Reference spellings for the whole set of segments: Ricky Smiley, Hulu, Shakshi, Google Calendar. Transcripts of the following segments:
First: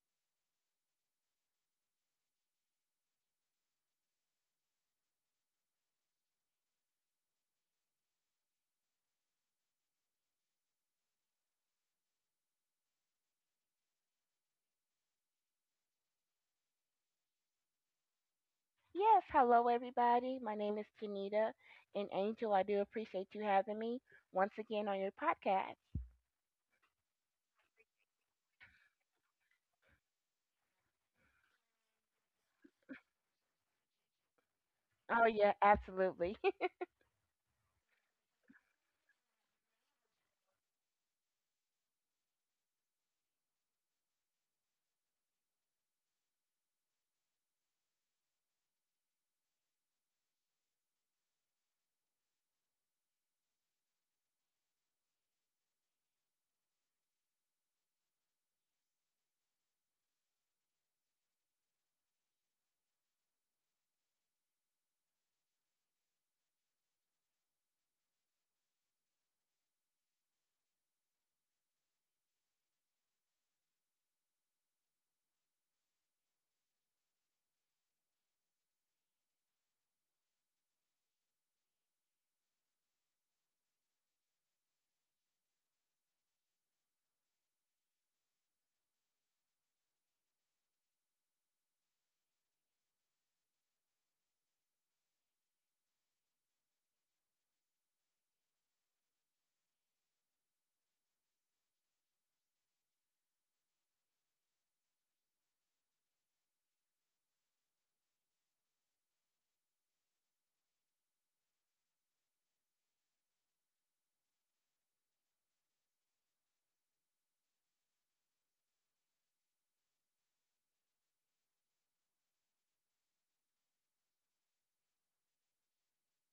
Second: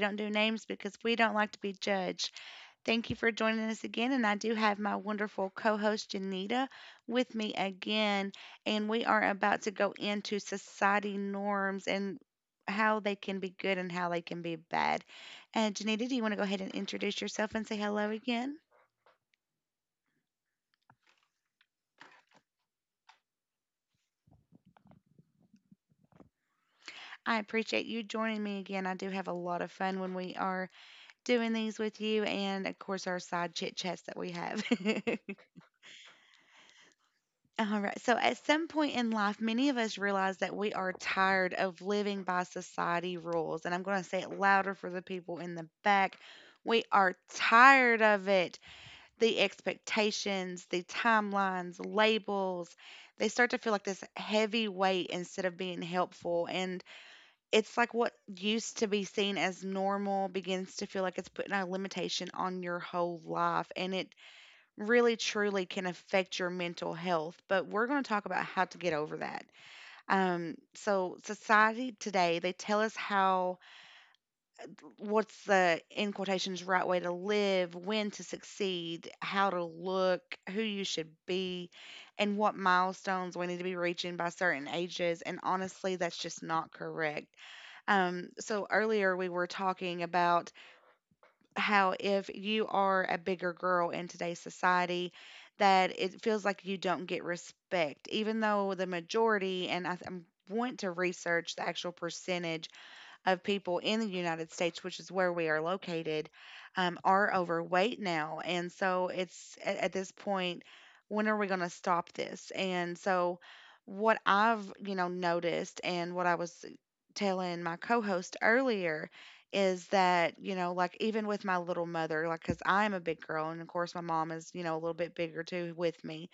don't do names because we don't like to be judged. Thank you for joining us again. And I do have my wonderful co host, Janita, with me again. And we are about to go into society norms and how they can be good and how they can be bad. And Janita, do you want to go ahead and introduce yourself and say hello again? Yes, hello everybody. My name is Tanita and Angel. I do appreciate you having me once again on your podcast. I appreciate you joining me again. I do have a lot of fun when we are doing these with you, and of course, our side chit chats that we have. Oh yeah, absolutely. All right. So at some point in life, many of us realize that we are tired of living by society rules. And I'm going to say it louder for the people in the back. We are tired of it. The expectations, the timelines, labels, they start to feel like this heavy weight instead of being helpful. And it's like what used to be seen as normal begins to feel like it's putting a limitation on your whole life. And it really truly can affect your mental health, but we're going to talk about how to get over that. So society today, they tell us how what's the, in quotations, right way to live, when to succeed, how to look, who you should be, and what milestones we need to be reaching by certain ages. And honestly, that's just not correct. So earlier we were talking about how if you are a bigger girl in today's society, that it feels like you don't get respect, even though the majority, and I want to research the actual percentage of people in the United States, which is where we are located, are overweight now. And so it's at this point, when are we going to stop this? And so what I've, noticed and what I was telling my co-host earlier is that, you know, like even with my little mother, like cuz I'm a big girl, and of course my mom is, you know, a little bit bigger too with me.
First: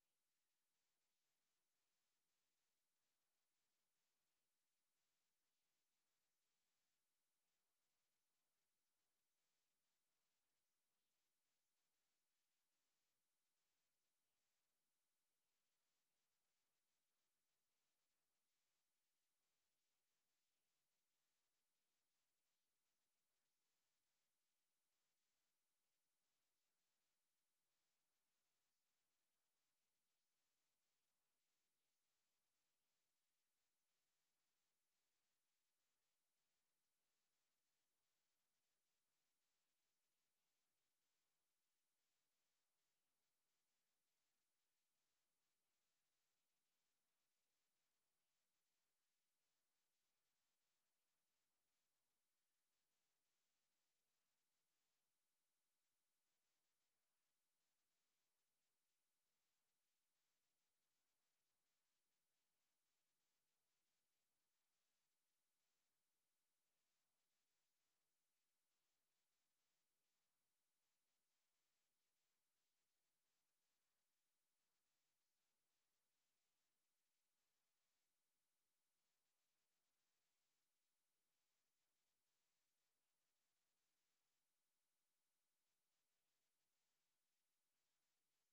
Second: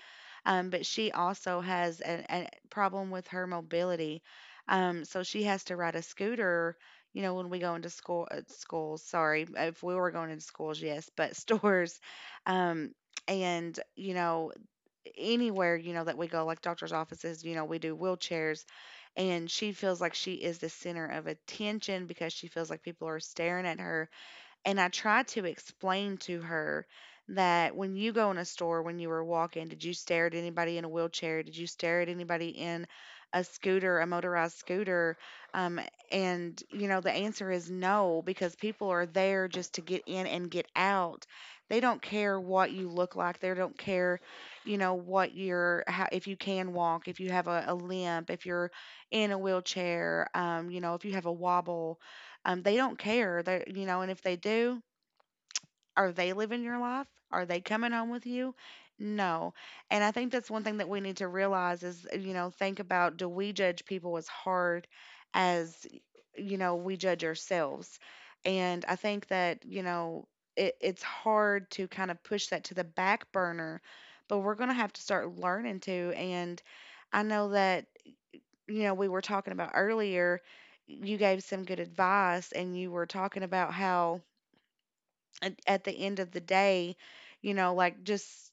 But she also has a problem with her mobility. So she has to ride a scooter, you know, when we go into school, at schools, sorry, if we were going into schools, yes, but stores, um, and you know, anywhere, you know, that we go, like doctor's offices, you know, we do wheelchairs. And she feels like she is the center of attention because she feels like people are staring at her. And I tried to explain to her that when you go in a store, when you were walking, did you stare at anybody in a wheelchair? Did you stare at anybody in a scooter, a motorized scooter? Um, and, you know, the answer is no, because people are there just to get in and get out. They don't care what you look like. They don't care, if you can walk, if you have a limp, if you're in a wheelchair, you know, if you have a wobble, they don't care. They, you know, and if they do, are they living your life? Are they coming home with you? No. And I think that's one thing that we need to realize is, you know, think about, do we judge people as hard as, you know, we judge ourselves? And I think that, you know, it's hard to kind of push that to the back burner, but we're going to have to start learning to. And I know that, you know, we were talking about earlier, you gave some good advice, and you were talking about how at the end of the day, you know, like just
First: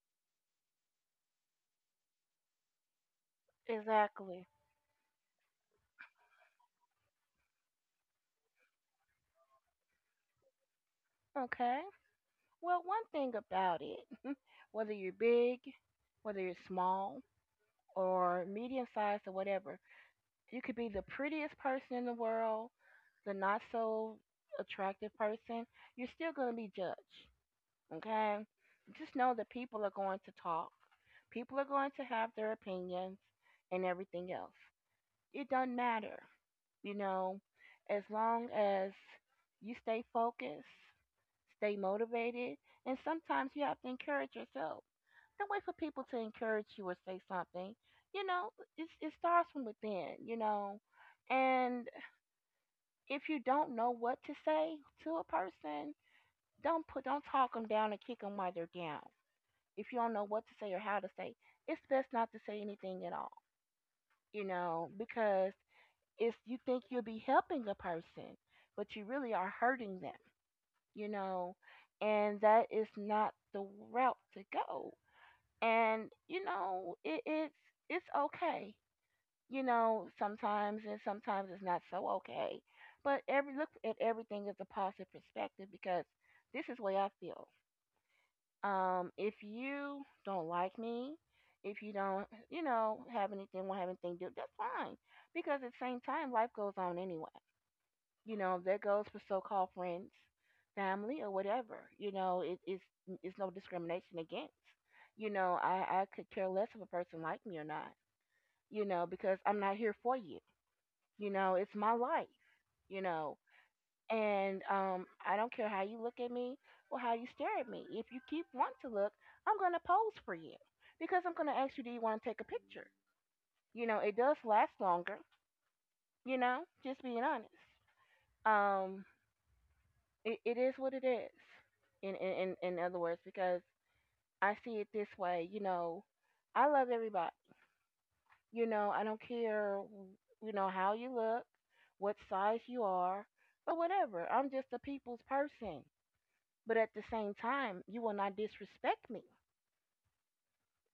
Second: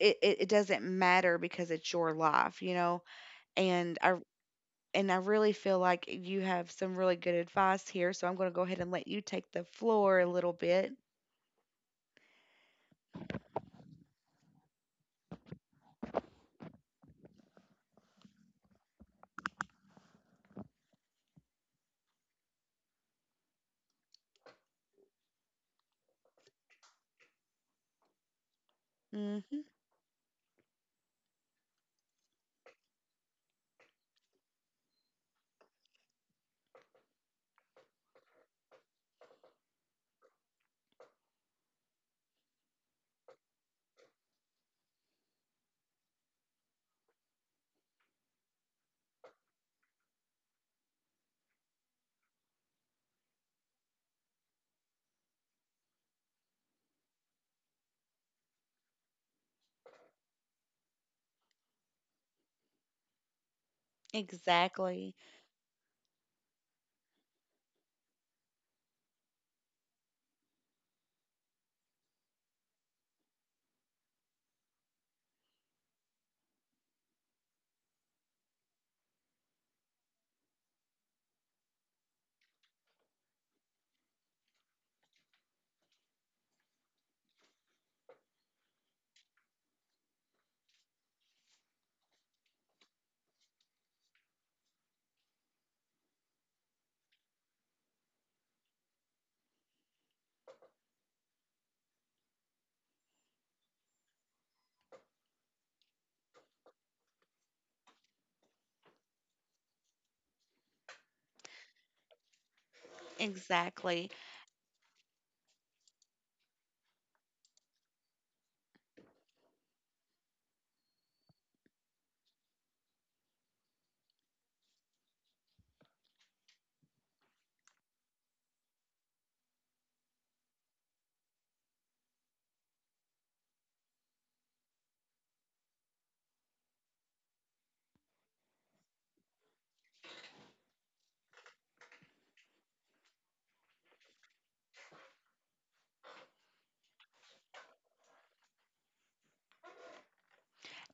it doesn't matter because it's your life, you know. And I Exactly. and I really feel like you have some really good advice here, so I'm going to go ahead and let you take the floor a little bit. Okay. Well, one thing about it, whether you're big, whether you're small or medium sized or whatever, you could be the prettiest person in the world, the not so attractive person, you're still going to be judged. Okay? Just know that Hmm. people are going to talk. People are going to have their opinions and everything else. It doesn't matter, you know, as long as you stay focused, stay motivated, and sometimes you have to encourage yourself. Don't wait for people to encourage you or say something. You know, it starts from within, you know. And if you don't know what to say to a person, don't talk them down and kick them while they're down. If you don't know what to say or how to say, it's best not to say anything at all you know, Exactly. because it's you think you'll be helping a person, but you really are hurting them, you know, and that is not the route to go. And you know, it's okay, you know, sometimes and sometimes it's not so okay. But every look at everything is a positive perspective because this is the way I feel. If you don't like me, if you don't, you know, have anything, won't have anything to do, that's fine. Because at the same time, life goes on anyway. You know, that goes for so-called friends, family, or whatever. You know, it's no discrimination against. You know, I could care less if a person like me or not. You know, because I'm not here for you. You know, it's my life. You know, Exactly. and I don't care how you look at me or how you stare at me. If you keep wanting to look, I'm going to pose for you because I'm going to ask you, do you want to take a picture? You know, it does last longer, you know, just being honest. Um, it is what it is, in other words, because I see it this way, you know, I love everybody. You know, I don't care, you know, how you look, what size you are, or whatever. I'm just a people's person. But at the same time, you will not disrespect me.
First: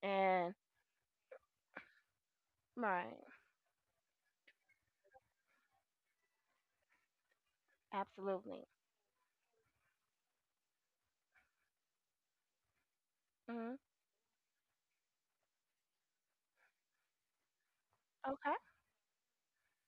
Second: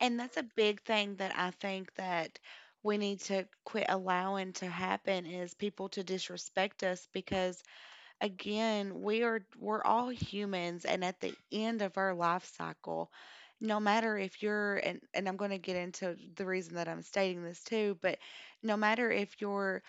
And that's a And big thing that I think that we right, need to quit allowing to happen, is people to disrespect us, because absolutely. again, we're all humans. And at the end of our life cycle, Hmm. no matter if you're, and I'm going to get into the reason that I'm stating this too, but Okay. no matter if you're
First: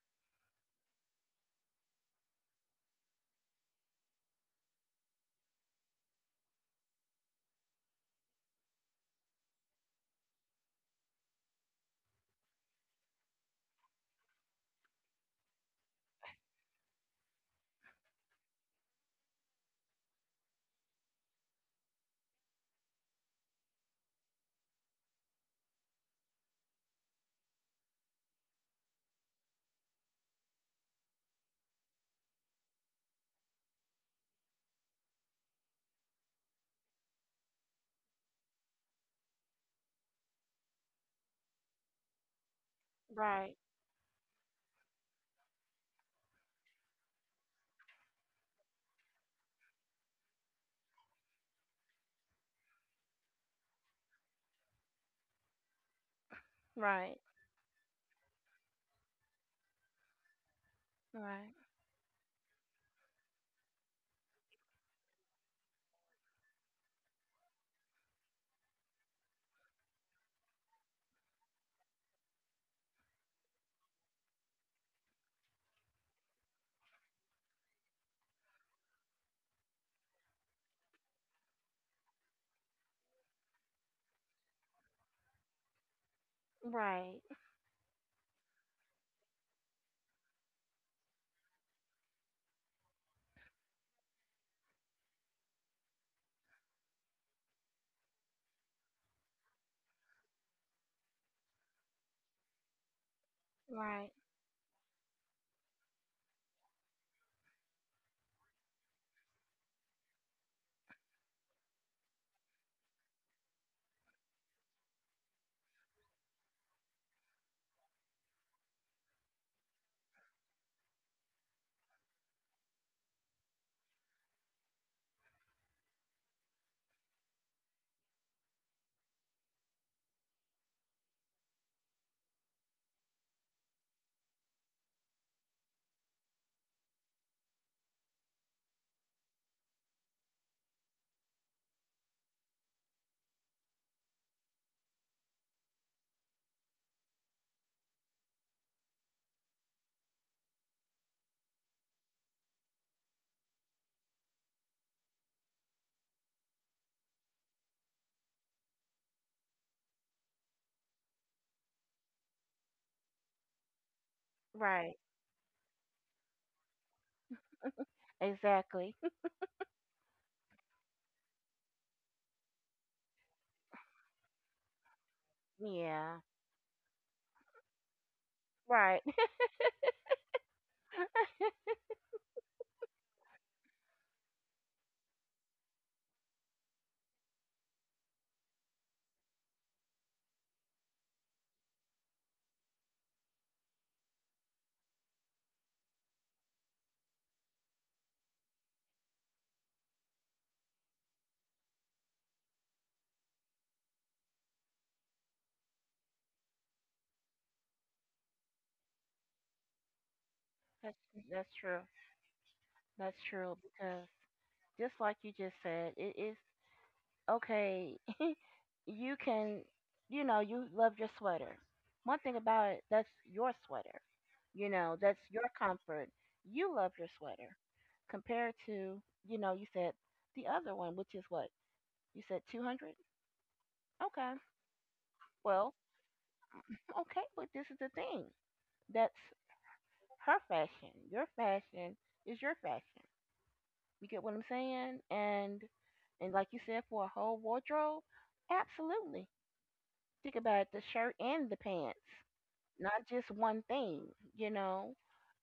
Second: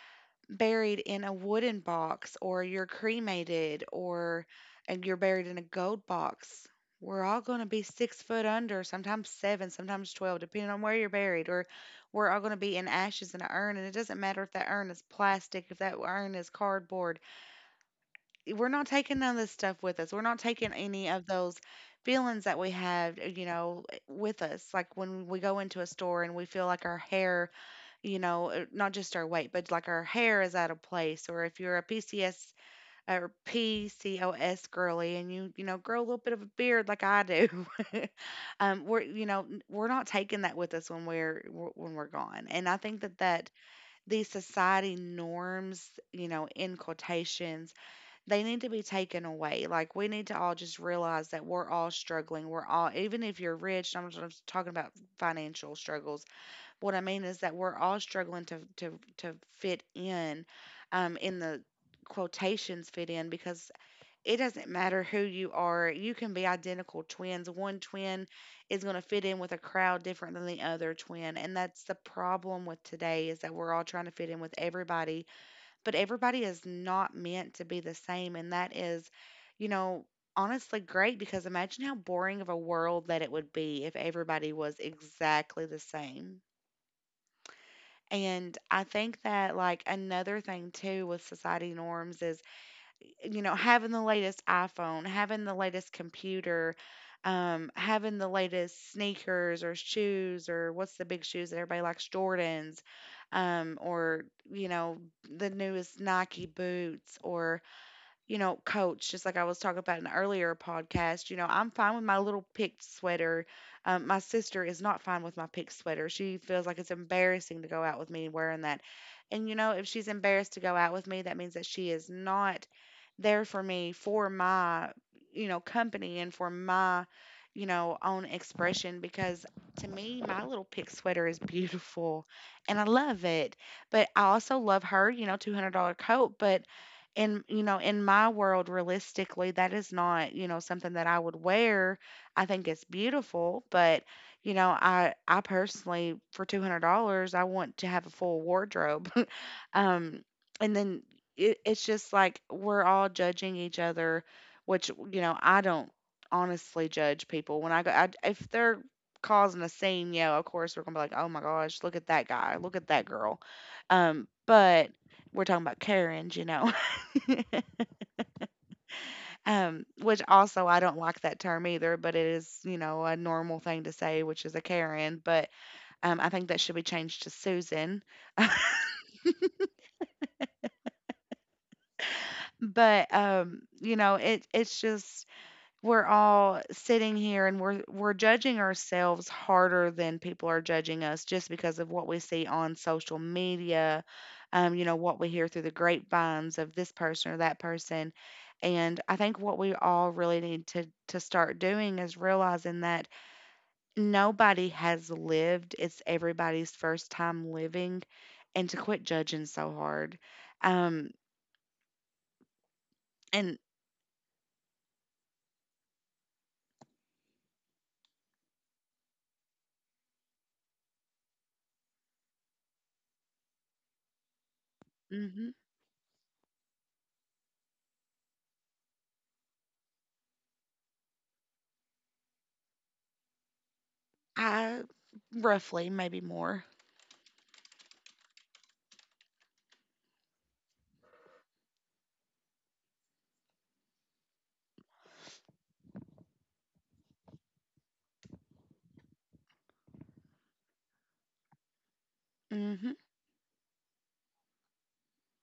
buried in a wooden box, or you're cremated, or and you're buried in a gold box, we're all going to be 6 foot under, sometimes seven, sometimes 12, depending on where you're buried. Or we're all going to be in ashes in an urn, and it doesn't matter if that urn is plastic, if that urn is cardboard. We're not taking none of this stuff with us. We're not taking any of those feelings that we have, you know, with us, like when we go into a store and we feel like our hair, you know, not just our weight, but like our hair is out of place. Or if you're a PCS or PCOS girly and you know, grow a little bit of a beard like I do, we're, we're not taking that with us when when we're gone. And I think that that Right. these society norms, you know, in quotations, they need to be taken away. Like we need to all just realize that we're all struggling. We're all, even if you're rich, I'm just talking about financial struggles, what I Right. mean is that we're all struggling to fit in Right. the quotations fit in, because it doesn't matter who you are. You can be identical twins. One twin is going to fit in with a crowd different than the other twin. And that's the problem with today, is that we're all trying to fit in with everybody, but everybody is not meant to be the same. And that is, you know, honestly, great, because imagine how boring of a world that it would be if everybody was exactly the same. Right. And I think that, like, another thing too with society norms is, you know, having the latest iPhone, having the latest computer, having the latest sneakers or shoes, or what's the big shoes that everybody likes? Jordans, Right. or, you know, the newest Nike boots, or, you know, Coach, just like I was talking about in the earlier podcast. You know, I'm fine with my little picked sweater. My sister is not fine with my picked sweater. She feels like it's embarrassing to go out with me wearing that. And, you know, if she's embarrassed to go out with me, that means that she is not there for me for my, you know, company, and for my, you know, own expression, because to me, my little pink sweater is beautiful, and I love it. But I also love her, you know, $200 coat. But in, you know, in my world, realistically, that is not, you know, something that I would wear. I think it's beautiful, but, you know, I personally, for $200, I want to have a full wardrobe. Um, and then it's just like we're all judging each other, which, you know, I don't honestly judge people. When I go, if they're causing a scene, yeah, of course we're going to be like, oh my gosh, look at that guy, look at that girl. But Right. we're talking about Karens, you know. Exactly. Which also I don't like that term either, but it is, you know, a normal thing to say, which is a Karen. But Yeah. I think that should be changed to Susan. Right. But you know, it it's just we're all sitting here and we're judging ourselves harder than people are judging us, just because of what we see on social media, you know, what we hear through the grapevines of this person or that person. And I think what we all really need to start doing is realizing that nobody has lived, it's everybody's first time living, and to quit judging so hard. That's Um that's true. That's true and because just like you just said, it is okay you can, you know, you love your sweater. One thing about it, that's your sweater. You know, that's your Mhm. comfort. You love your sweater compared to, you know, you said the other one, which is what? You said 200? Okay. I Well, roughly, maybe more. okay, but this is the thing. That's her fashion. Your fashion is your fashion. You get what I'm saying? And like you said, for a whole wardrobe, absolutely. Think about it, the shirt and the pants. Mhm. Not just one thing, you know.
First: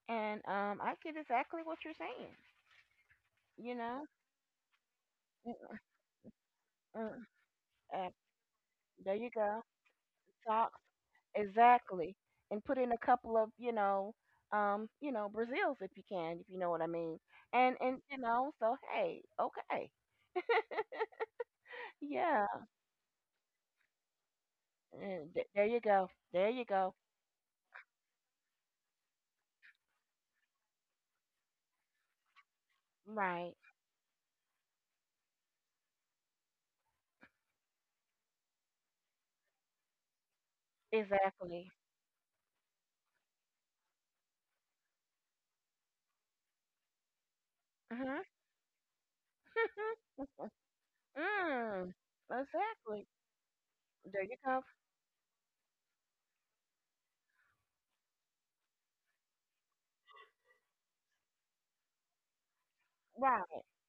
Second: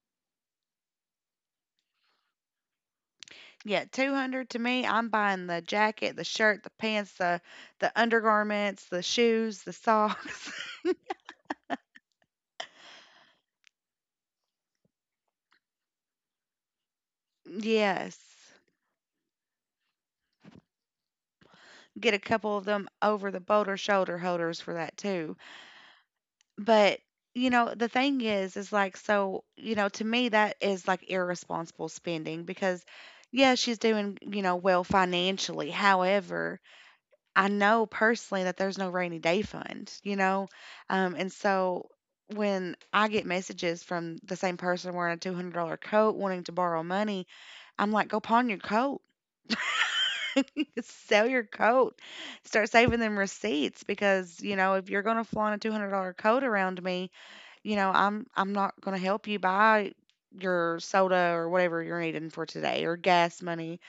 And I get exactly what you're saying, you Yeah, know. 200 to me, I'm buying the jacket, the shirt, the pants, Mm-mm. The Uh, undergarments, the there you go. shoes, the socks. Socks, exactly. And put in a couple of, you know, Brazils if you can, if you know what I mean. And you know, Yes. so hey, okay, Get a yeah. couple of them over the boulder shoulder holders for that And too. There you go. There you go. But, you know, the thing is like, so, you know, to me that is like irresponsible spending, because Right. yeah, she's doing, you know, well financially. However, I know personally that there's no rainy day fund, you know? And Exactly. so when I get messages from the same person wearing a $200 coat wanting to borrow money, I'm like, go Mhm. pawn your coat. Sell your Mm. coat. Start saving Exactly. them receipts There you because, go. If you're going to flaunt a $200 coat around me, I'm not going to help you buy your soda or whatever you're needing for today or gas Right. money.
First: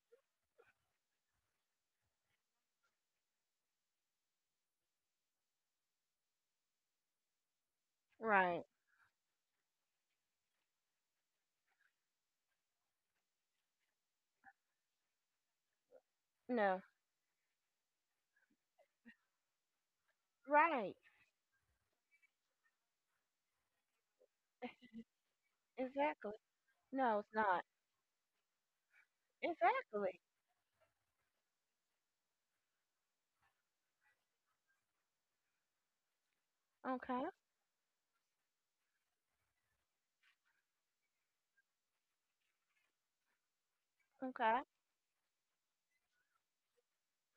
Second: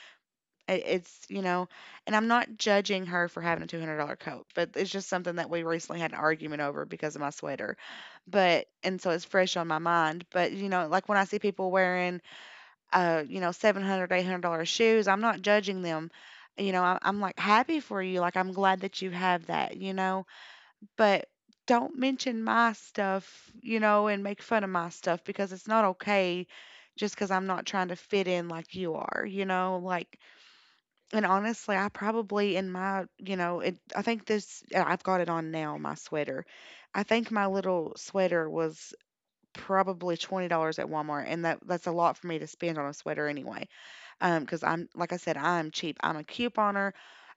It it's, you know And I'm not judging her for having a $200 coat, but it's just something that we recently had an argument over because of my sweater. Right. But and so it's fresh on my mind, but, like when I see people wearing, 700 $800 shoes, I'm not judging them. No. I'm like happy for you. Like, I'm glad that you have that, Right. but don't mention my stuff, and make fun of my stuff because it's not Exactly. okay just No, because it's I'm not. not trying to fit in like you are, like. Exactly. And honestly, I probably in my, it, I think this, yeah, I've got it on now, my sweater. I Okay. think my little sweater was probably $20 at Walmart, and that's a lot for me to spend on a sweater anyway. Because Okay. I'm, like I said, I'm cheap. I'm a couponer.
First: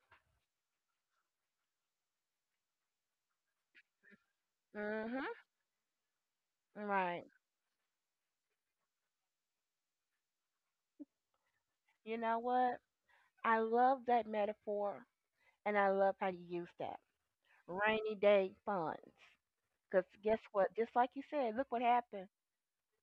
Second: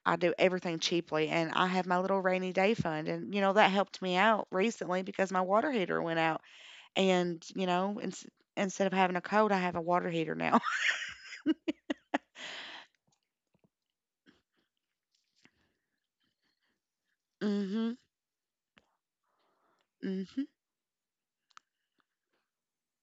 I do everything cheaply, and I have my little rainy day fund, and that helped me out recently Mhm. because my water heater went out, Right. and instead of having a coat, I have a water heater now. You know what? I love that metaphor, and I love how you use that Mhm. rainy day funds. Cause guess Mhm. what? Just like you said, look what happened.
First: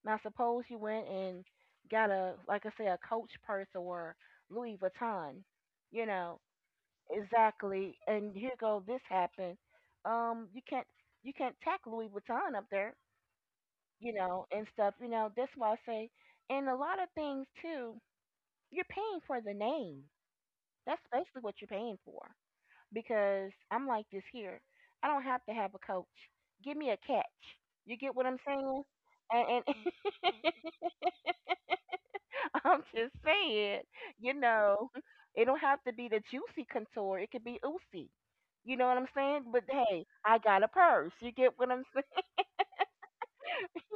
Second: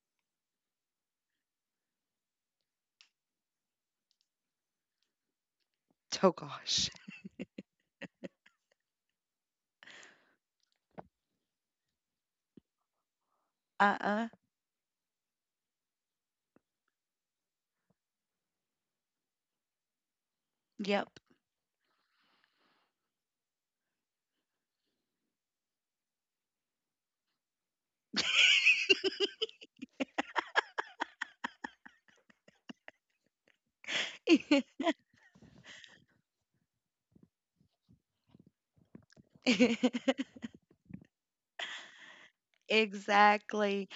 Now suppose you went and got a, like I say, a Coach purse or Louis Vuitton. You Oh know gosh. exactly. And here go this happened. Um, you can't you can't tack Louis Vuitton up there. Uh You uh. know, and stuff. You know, that's why I say, and a lot of things too, you're paying for the name. That's Yep. basically what you're paying for. Because I'm like this here. I don't have to have a coach. Give me a catch. You get what I'm saying? And I'm just saying, you know, it don't have to be the juicy contour. It could be oozy. You know what I'm saying? But hey, I got a purse. You get what I'm saying? Exactly.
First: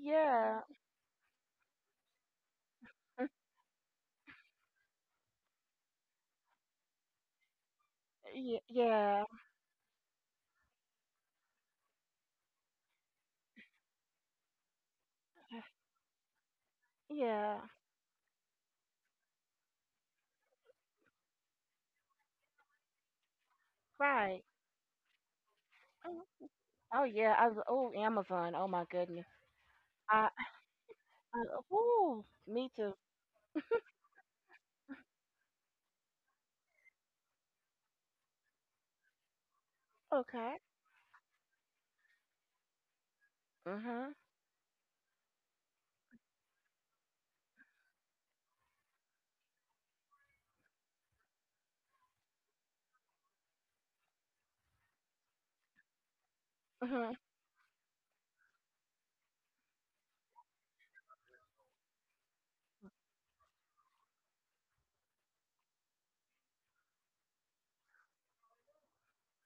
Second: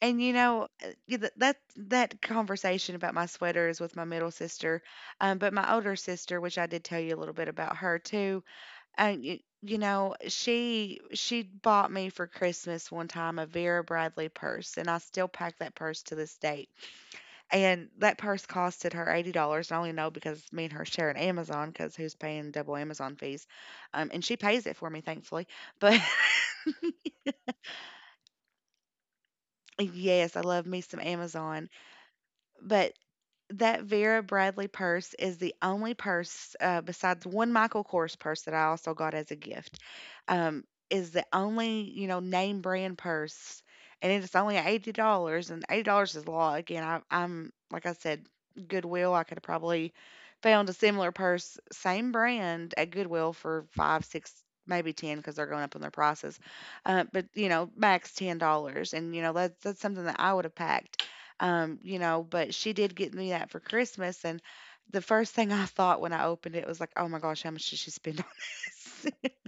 And you know, uh, y- th- that that conversation about my sweater is with my middle sister, but my older sister, which I did tell you a little bit about her too, Yeah. and she bought me for Christmas one time a Vera Bradley purse, and I still pack that purse to this day. Yeah. And that purse costed her $80. I only know because me and her share an Amazon, because who's paying double Amazon fees? And she Right. pays it for me, thankfully. But. Oh yeah, oh Amazon. Oh my goodness. I, Yes, I love me some I Amazon. ooh, me But too. that Vera Bradley purse is the only purse, besides one Michael Kors purse that I also got as a gift, Okay. Is the only, name brand purse, and Mhm. it's only $80, and $80 is a lot. Again, like I said, Goodwill, I could have probably found a similar purse, same brand at Goodwill for five, six, maybe 10 because they're going up on their prices. Mhm. But, max $10. And, that's something that I would have packed, but she did get me that for Christmas. And the first thing I thought when I opened it was like, oh my gosh, how much did she spend on this?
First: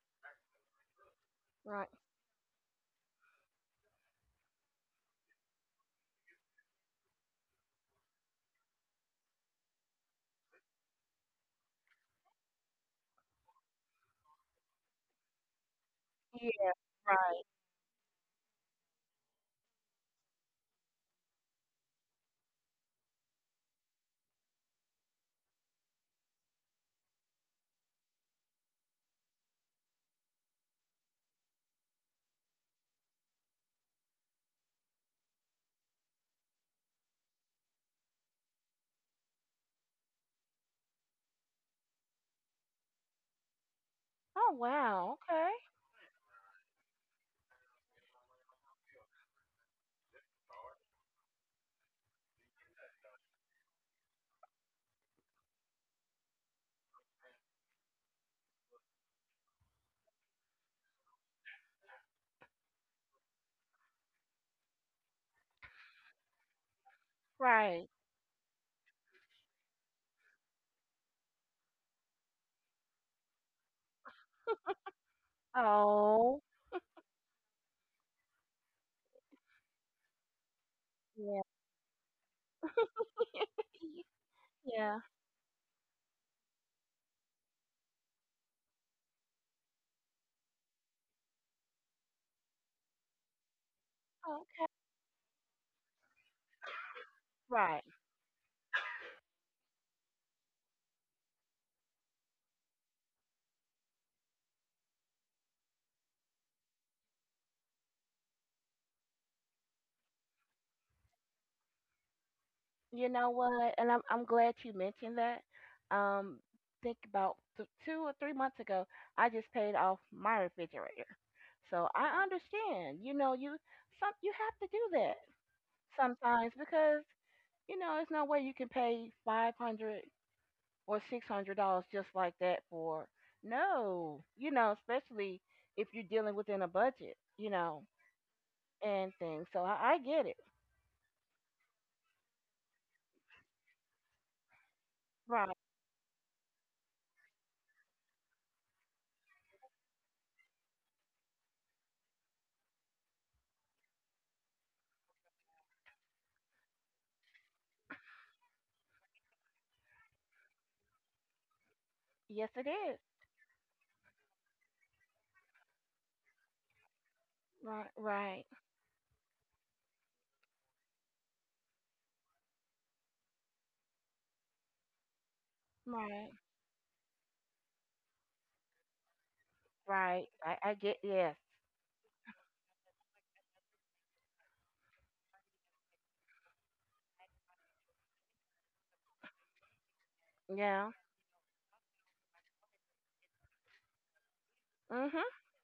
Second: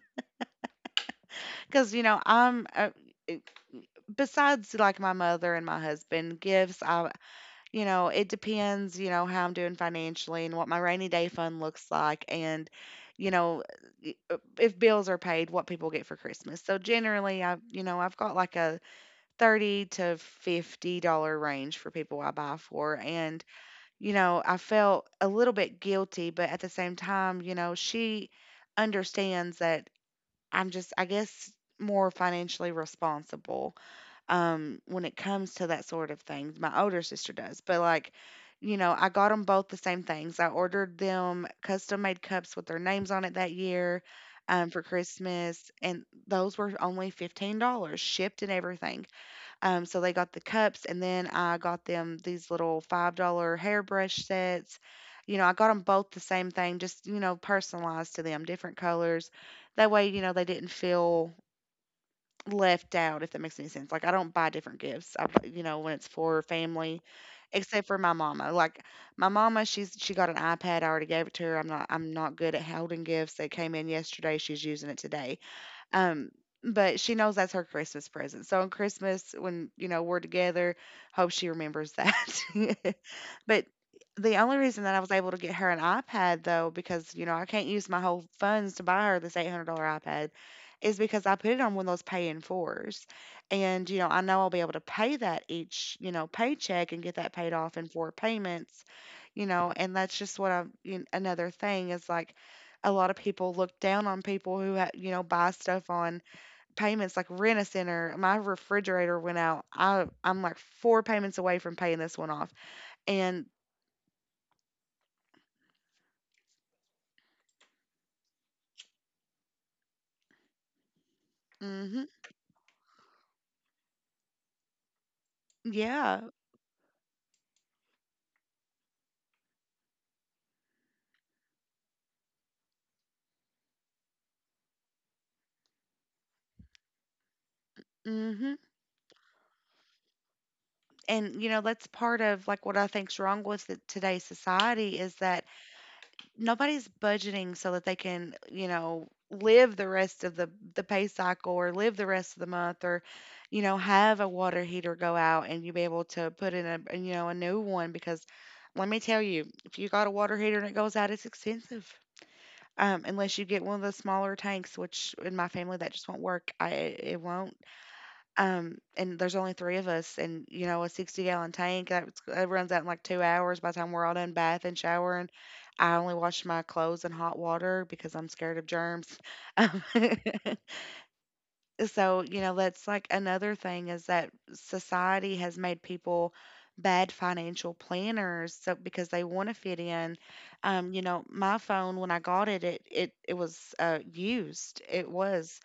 Right. Because, it- besides like my mother and my husband, gifts, it depends, how I'm doing financially and what my rainy day fund looks like. And, you know, if bills are paid, what people get for Christmas. Yeah. So generally, Right. I've got like a 30 to $50 range for people I buy for. And, I felt a little bit guilty, but at the same time, she understands that I'm just, I guess, more financially responsible, when it comes to that sort of thing. My older sister does, but like, I got them both the same things. I ordered them custom made cups with their names on it that year, Oh for wow. Okay. Christmas, and those were only $15 shipped and everything. So they got the cups, and then I got them these little $5 hairbrush sets. I got them both the same thing, just, personalized to them, different colors. That way, they didn't feel left out, if that makes any sense. Like, I don't buy different gifts, I, bu- you know, when it's for family, except Right. for my mama. Like, my mama, she got an iPad. I already gave it to her. I'm not good at holding gifts. They came in yesterday. She's using it today. Um, Oh but she knows that's her Christmas present. So on Christmas, when we're together, hope yeah. she remembers that. But y- the only reason that Yeah. I was able to get her an iPad, though, because I can't use my whole funds to buy her this $800 iPad, is because I put it on one of those pay in fours, and I know I'll be Okay. able to pay that each, paycheck and get that paid off Right. in four payments, and that's just what I'm. You Another thing is like a lot of people look down on people who buy stuff on payments like rent a center. My refrigerator went out. I'm like four payments away from paying this one off. You know And. what? And I'm glad you mentioned that. Um, think about 2 or 3 months ago, I just paid off my refrigerator, so Mhm. I understand. You know, you some you have to do that Yeah. sometimes because you know, it's no way you can pay $500 or $600 just like that for no. You know, especially if you're dealing within a budget. You know, Mhm. and things. So I get it. And that's part of like what I think's wrong with today's society is that Right. nobody's budgeting so that they can, live the rest of the pay cycle or live the rest of the month or have a water heater go out and you be able to put in a, you know a new one. Because let me tell you, if you got a water heater and it goes out, it's expensive. Yes, it is. Unless you get one of the smaller tanks, which in my family that just won't work. I it it won't. Right. Right. And there's only three of us, and a 60-gallon tank that runs out in like 2 hours by the time we're all done bathing, showering. I only Right. wash my clothes in hot water because I'm scared of germs. Um, Right. I get. Yes. so that's like another thing, is that society has made people bad financial planners, so because they want to fit in. Yeah. My phone, when I got it, it was used. It Mhm. was.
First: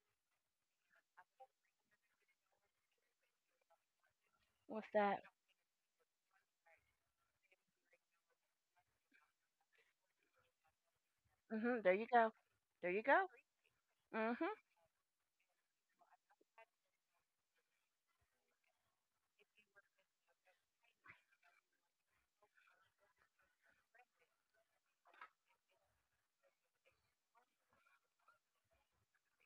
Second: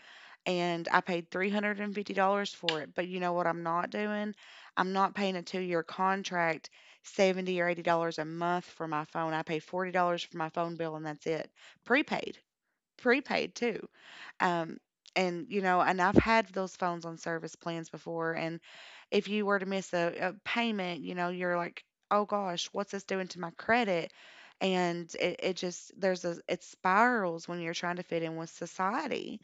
And I paid $350 for it. But you know what I'm not doing. What's I'm not that? paying a 2-year contract, 70 or $80 a month for my phone. I pay $40 for my phone bill, and that's it. Mhm. There you go. Prepaid. There you go. Prepaid too. Mhm. um, and and I've had those phones on service plans before, and if you were to miss a payment, you're like, oh gosh, what's this doing to my credit? And it just, it spirals when you're trying to fit in with society.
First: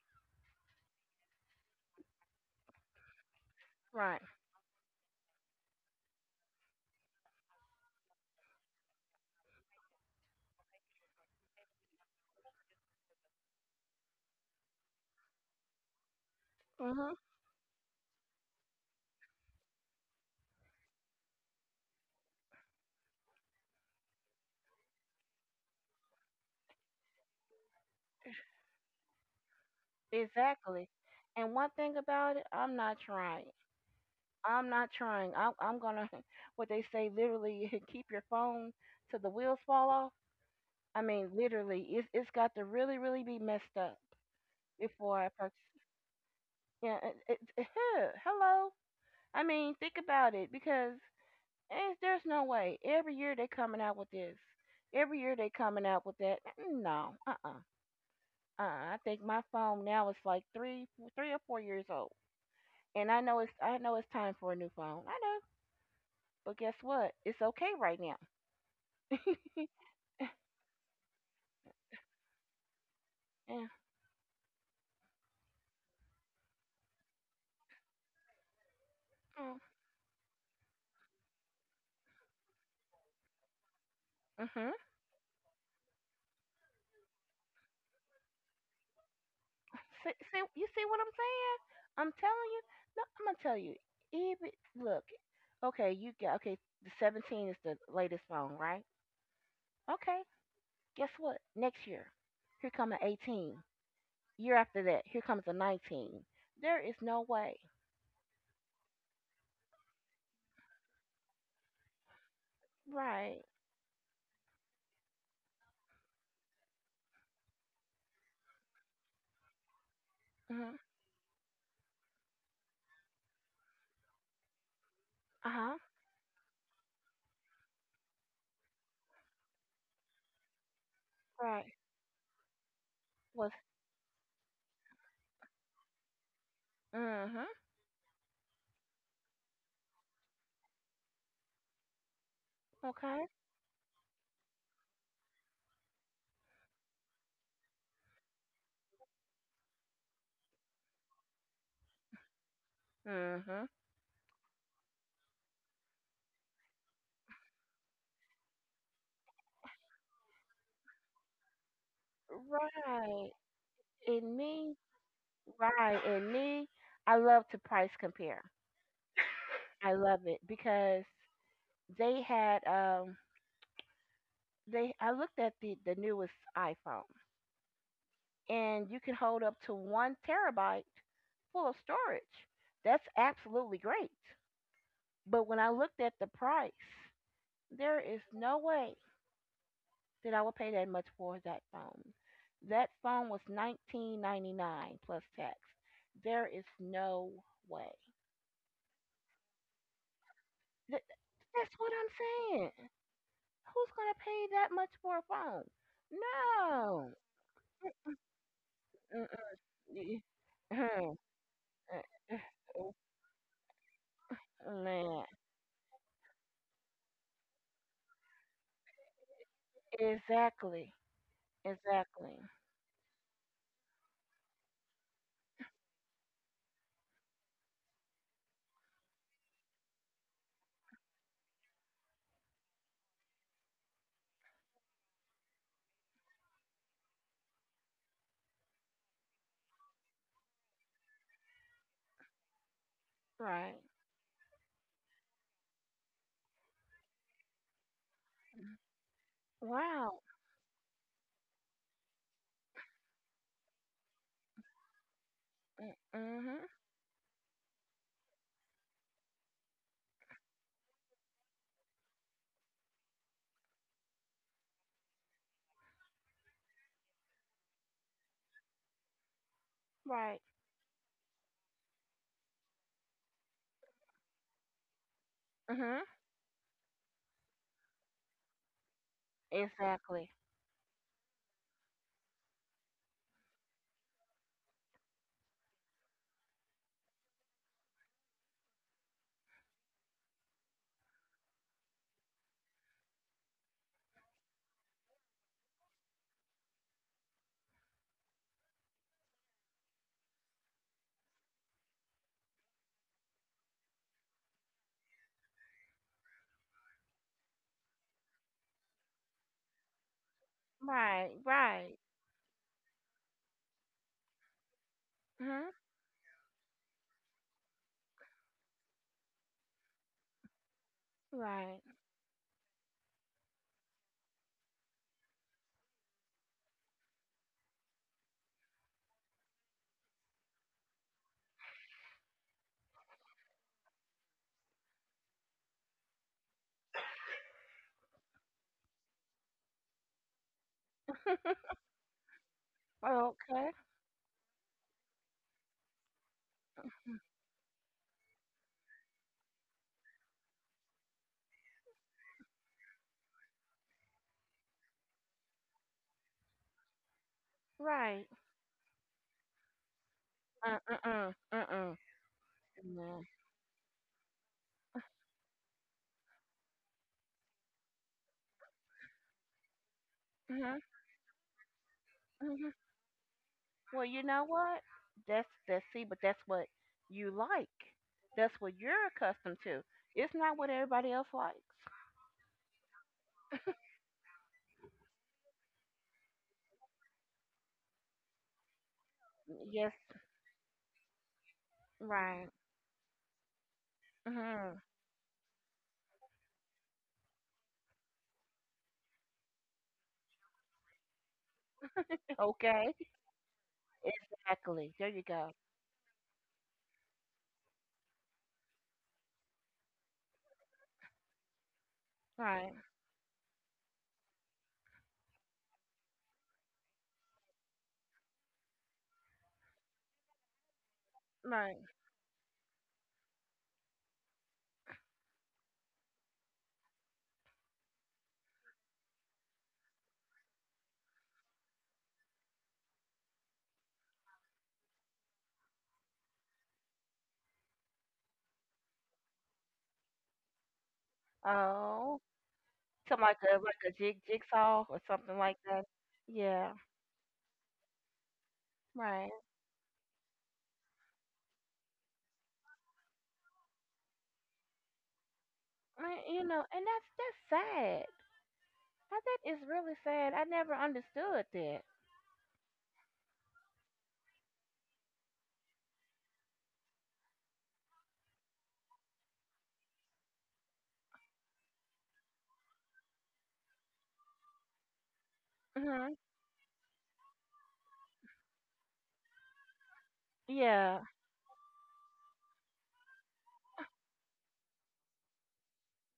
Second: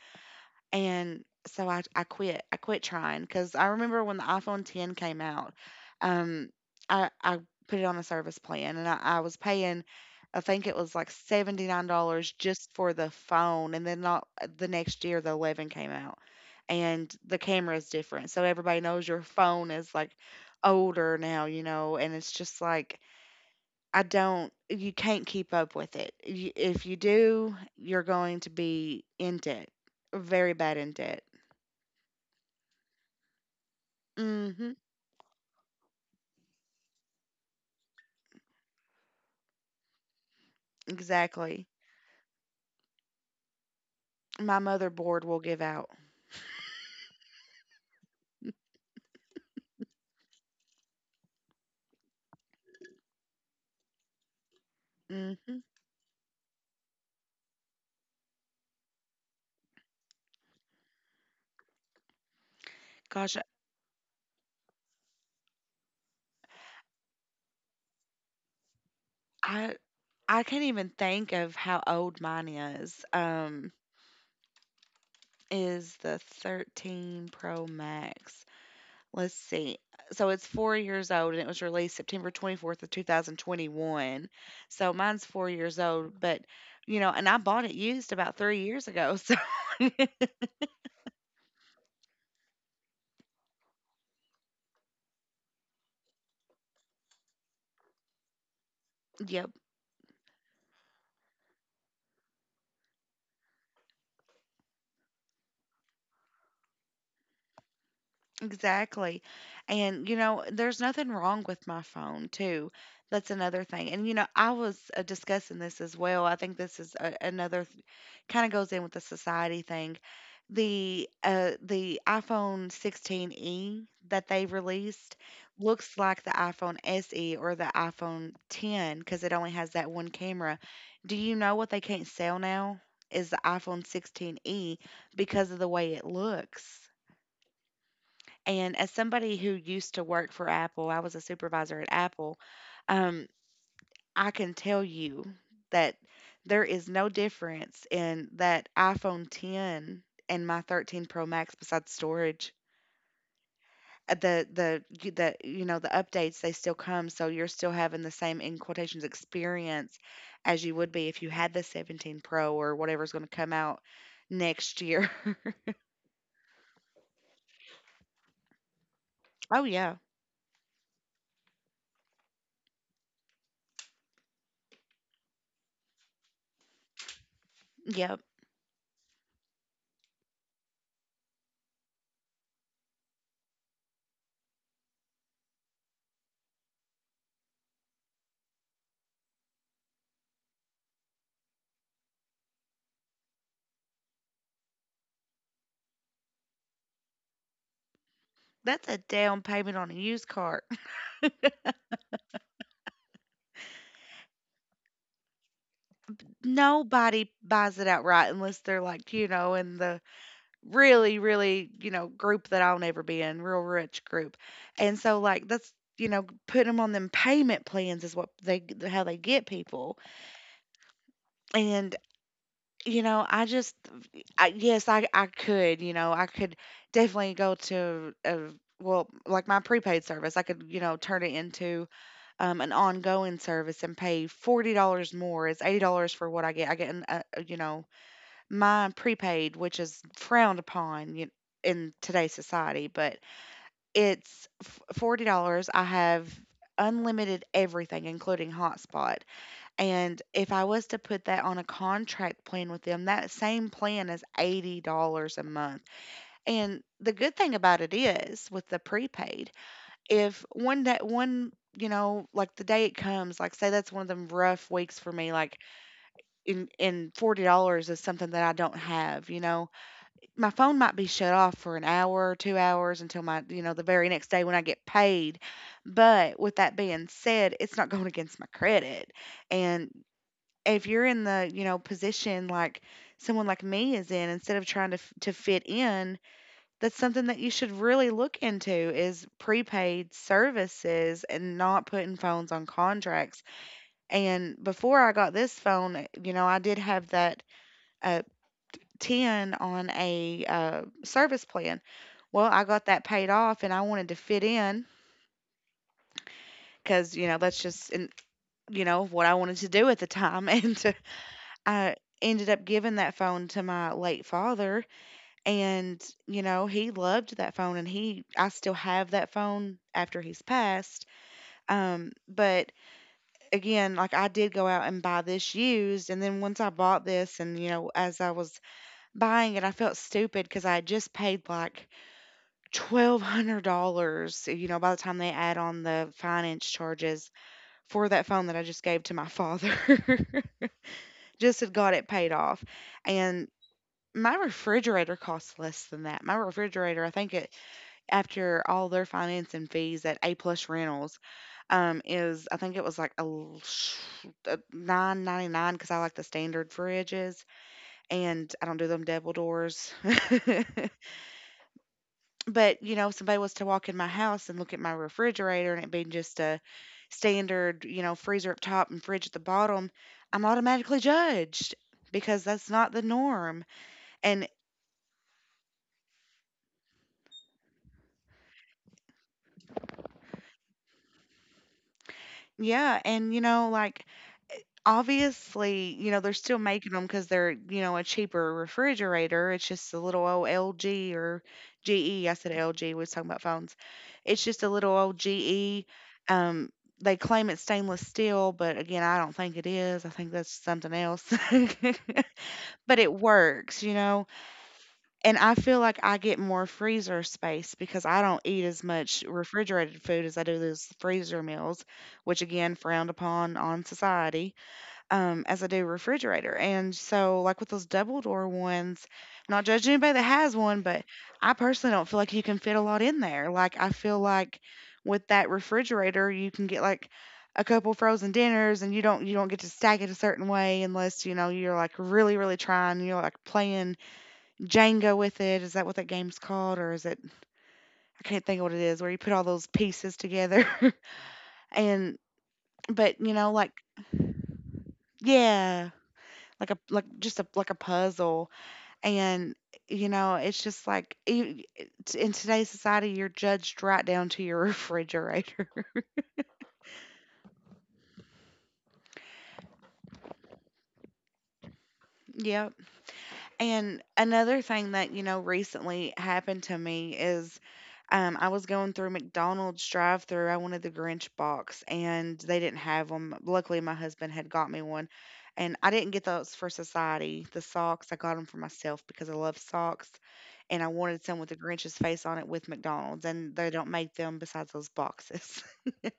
And so I quit. I quit trying because I remember when Right. the iPhone 10 came out. um, I put it on a service plan, and I was paying, I think it was like $79 just for the phone. And then not, the next year the 11 came out, and Mhm. the camera is different. So everybody knows your phone is like older now, and it's just like I don't. You can't keep up with it. If you do, you're going to be in debt, very bad Exactly. in debt. And one thing about it, I'm not trying. Mm-hmm. I'm gonna, what they say, literally keep your phone till the wheels fall off. I mean, Exactly. literally, it's got to really, really be messed up My before motherboard I will purchase. give out. Yeah, huh, hello. I mean, think about it because there's no way. Every year they coming out with this. Every year they Mm-hmm. coming out with that. No, uh-uh. I think my phone now is like 3 or 4 years old, and Gosh, I know it's time for a new phone. I know, but guess what? It's okay right now. I I can't even think of how old mine is. Eh, Is the 13 Pro Max. Let's Mm, see. So it's 4 years old, and it was released September 24th of 2021. Mhm. So mine's 4 years old, but, and I bought it used about 3 years ago. So See, see, you see what I'm saying? I'm telling you. No, I'm gonna tell you. Even look, okay, you got okay. The 17 is the latest phone, right? yep. Okay. Guess what? Next year, here come an 18. Year after that, here comes a 19. There is no way. Exactly. And, there's nothing wrong with my phone, too. That's Right. another thing. And, I was, discussing this as well. I think this is another, kind of goes in with the society thing. Mhm. The iPhone 16e that they released Uh huh. looks like the iPhone SE or the iPhone 10 because it only has that one camera. Do you know Right. what they can't sell now is the Was. iPhone 16e because of the way it looks. Mhm. And as somebody who used to work for Apple, I was a supervisor at Apple, um, Okay. I can tell you that there is no difference in that iPhone 10 and my 13 Pro Max besides storage. Mhm. The you know the updates they still come, so you're still having the same in quotations experience as you would be if you had the 17 Pro or whatever's going to Right. come out And me. next year. Right. And me. I love to price compare. Oh I yeah, love it because they had they I looked at the newest iPhone yeah. and you can hold up to 1 terabyte full of storage. That's absolutely great. But when I looked at the price, there is no way that I would pay that much for that phone. That phone was 19.99 plus tax. There is no way. That's a down payment on a used car. That's what I'm saying. Who's going to pay that much for a phone? No. Nobody buys it outright unless they're like, Mm-mm. in the really, really, group that I'll never be in, real rich group. And so, Man, like, that's, putting them on them payment plans is what, how they get people. exactly, And, exactly, you know, I just, I, yes, I could, I could definitely go to a, well, like my prepaid service, I could, turn it into an ongoing service and pay $40 more. It's $80 for what I get. I get, my prepaid, which is frowned upon you in today's society, but right. $40. I have unlimited everything, including hotspot. And Wow. if I was to put that on a contract plan with them, that same plan is $80 a month. Mm-hmm. And the good thing about it is with the prepaid, if one, like the day it comes, like say that's one of them rough weeks for me, like in $40 is something that I don't have, Right. my phone might be shut off for an hour or 2 hours until my, the very next day when I get paid. Mm-hmm. But with that being said, it's not going against my credit. And Exactly. if you're in the, position like someone like me is in, instead of trying to fit in, that's something that you should really look into is prepaid services and not putting phones on contracts. And before I got this phone, I did have that uh, 10 on a service plan. Well, I got that paid off and I wanted to fit in because, that's just, in, what I wanted to do at the time. And Right. I Right. ended up giving that phone to my late father. Mm-hmm. And, he loved that phone and I still have that phone after he's passed. Right. But again, like I did go out and buy this used. And then once I bought this and, as I was buying it, I felt stupid because I had just paid like $1,200, by the time they add on the finance charges for that phone that I just gave to my father. Just had got it paid off. And Okay. my refrigerator costs less than that. My refrigerator, I think it after all their finance and fees at A Plus Rentals, is I think it was like a 9.99 because I like the standard fridges Right. and I don't do them devil doors. Uh. Uh. Uh. Uh. uh. But, if No. somebody was to walk in my house and look at my refrigerator and it being just a standard, freezer up top and fridge at the bottom, I'm Mhm. automatically judged because that's Mhm. not the norm. Well, you know And what? That's see, but that's what you like. That's what you're accustomed to. It's not what everybody else likes. yeah, and obviously, they're still making them because 'cause they're, a cheaper refrigerator. It's Yes. just a little old LG or GE. I Right. said LG, we was talking about phones. It's just a Mm-hmm. little old GE. Um, they claim it's stainless steel, but again, I don't think it is. I think that's something else. Okay. But it works, you know? Exactly. There you And go. I feel like I get more freezer space because I don't eat as much refrigerated food as I do those freezer meals, which Right, again, frowned upon on society as I do refrigerator. And so, like with those double door ones, not judging anybody that has one, but I right. personally don't feel like you can fit a lot in there. Like, I feel like with that refrigerator, you can get like a couple frozen dinners and you don't get to stack it a certain way unless you know you're like really really trying you're like playing Jenga with it, is that what that game's called? Or is it, I can't think of what it is where you put all those pieces together. and Oh, but something you know like like a jigsaw or something like that. Yeah, like Yeah, a like just a like a puzzle. right. And, it's just like in today's society, you're judged right down to your refrigerator. I, you know, and that's sad. Now, that is really sad. I never understood that. Yep. And another thing that, recently happened to me is I was going through McDonald's drive through. I wanted the Grinch box and they didn't have them. Luckily, my husband had got me one. And I didn't Mhm. get those for society. The socks, I got them for myself because I love socks. And I Yeah. wanted some with the Grinch's face on it with McDonald's. And they don't make them besides those boxes.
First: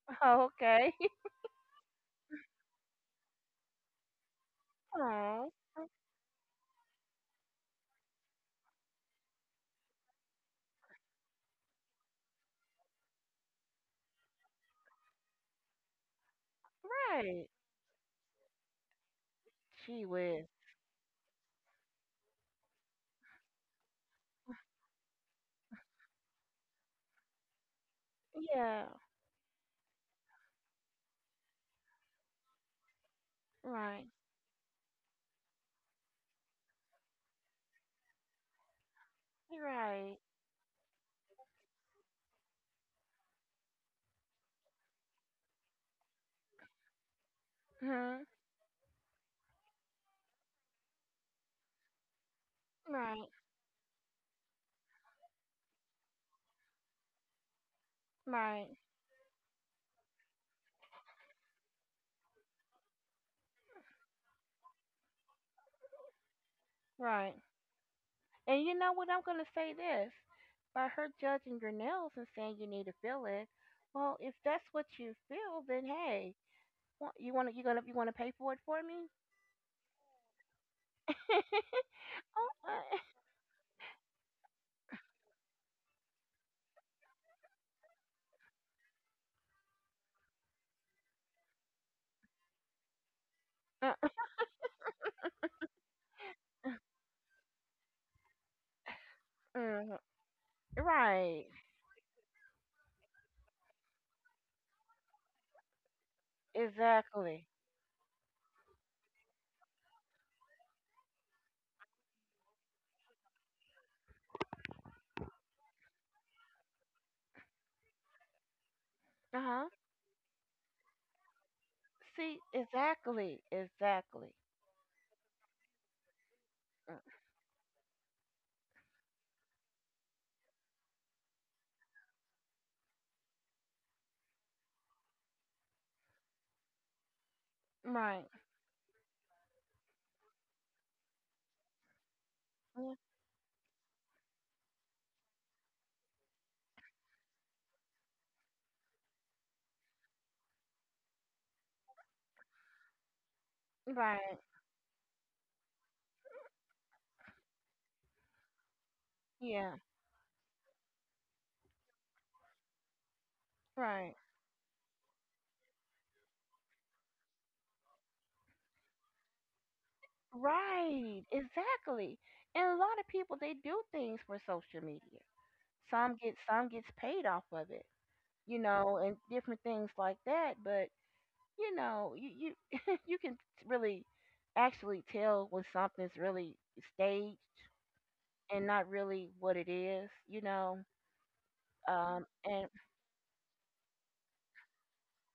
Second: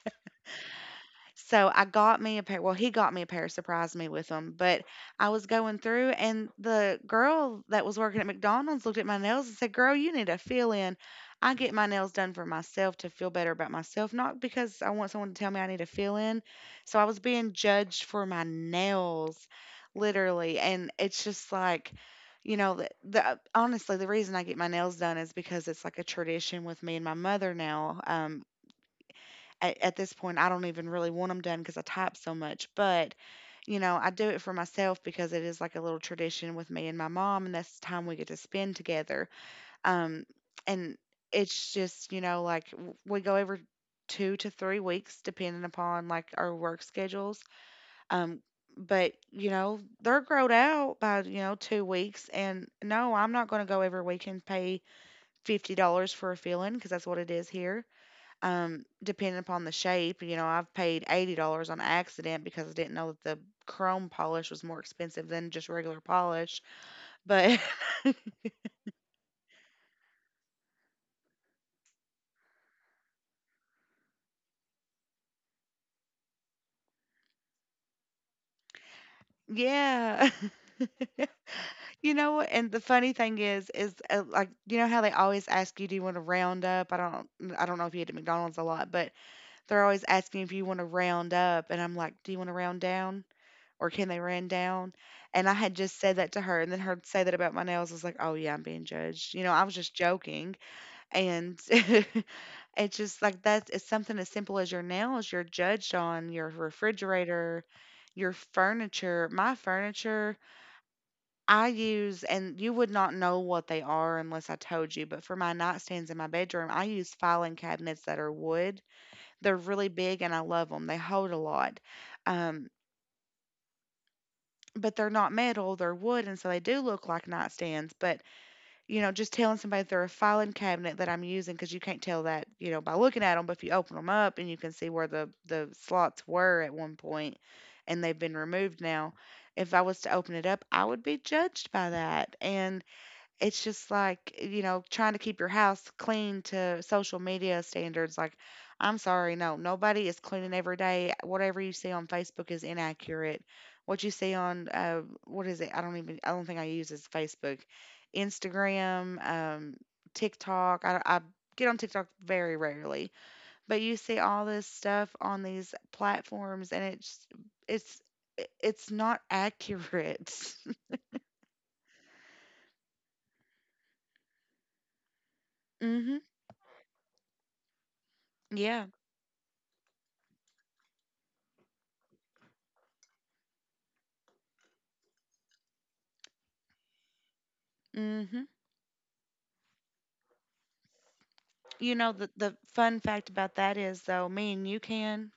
Okay. So I got me a pair. Well, he got me a pair, surprised me with them. But I was Oh. going through, and the girl that was working at McDonald's looked at my nails and said, "Girl, you need a fill in." I get my nails done for myself to feel better about myself, not because I want someone to tell me I need a fill in. So I was Right. being judged for my nails, She whiz. literally. And it's just like, you know, the honestly, the reason I get my nails done is because it's like a tradition with me and my mother now. Yeah. At this point, I don't even really want them done because I type so much. But, Right. I do it for myself because it is like a little tradition with me and my mom, and that's the time we get to spend together. Right. Um, and it's just, we go every 2 to 3 weeks, depending upon like our work schedules. Mhm. Um, but you know they're growed out by you know 2 weeks and no, Right. I'm not going to go every week and pay $50 for a filling because that's what it is here, Right. Depending upon the shape. You know, I've paid $80 on accident because I didn't know that the chrome polish was more expensive than just regular polish. Right. But And you know what? I'm going to say this. By her judging your nails and saying you need to fill it, well, if that's what you feel, then hey, you want to pay for it for me? yeah. You know what? And the funny thing is like you know how they always ask you, do you want to round up? I don't know if you eat at McDonald's a lot, but they're always asking if you want to round up, and I'm like, do you want to round down, or Oh, can they round down? And I had just said that to her, and then her say that about my nails, I was like, oh yeah, I'm being judged. You know, uh, I was just uh, joking, right, and it's just like that, it's something as simple as your nails, you're judged on your exactly. refrigerator, your furniture. My furniture I use, and you would not know what they are unless I told you, but for my nightstands in my bedroom I use filing cabinets that are wood. Uh They're huh. really big and I love them, they hold a lot. See, um, exactly, exactly. but they're not metal, they're wood, and so they do Uh, look like nightstands but, just telling somebody they're a filing cabinet that I'm using because you can't tell that, by looking at them. But if you open them up and you can see where the slots were at one point, and they've right, been removed now, if I was to open it up, I would be judged by that. And yeah, it's just like, trying to keep your house clean to social media standards. Like, I'm sorry, no, nobody is cleaning every day. Whatever you see on Facebook is inaccurate. What you see right, on, what is it? I don't even, I don't think I use is Facebook, Instagram, yeah, TikTok. I get on TikTok very rarely, but you right, see all this stuff on these platforms, and it's it's not accurate. right, exactly. And a lot of people they do things for social media. Some Mhm. get some gets paid off of it. You Yeah. know, and different things like that. But you know, you you can really actually tell when something's really staged Mhm. and not really what it is, you know. You know, the And fun fact about that is, though, me and you can,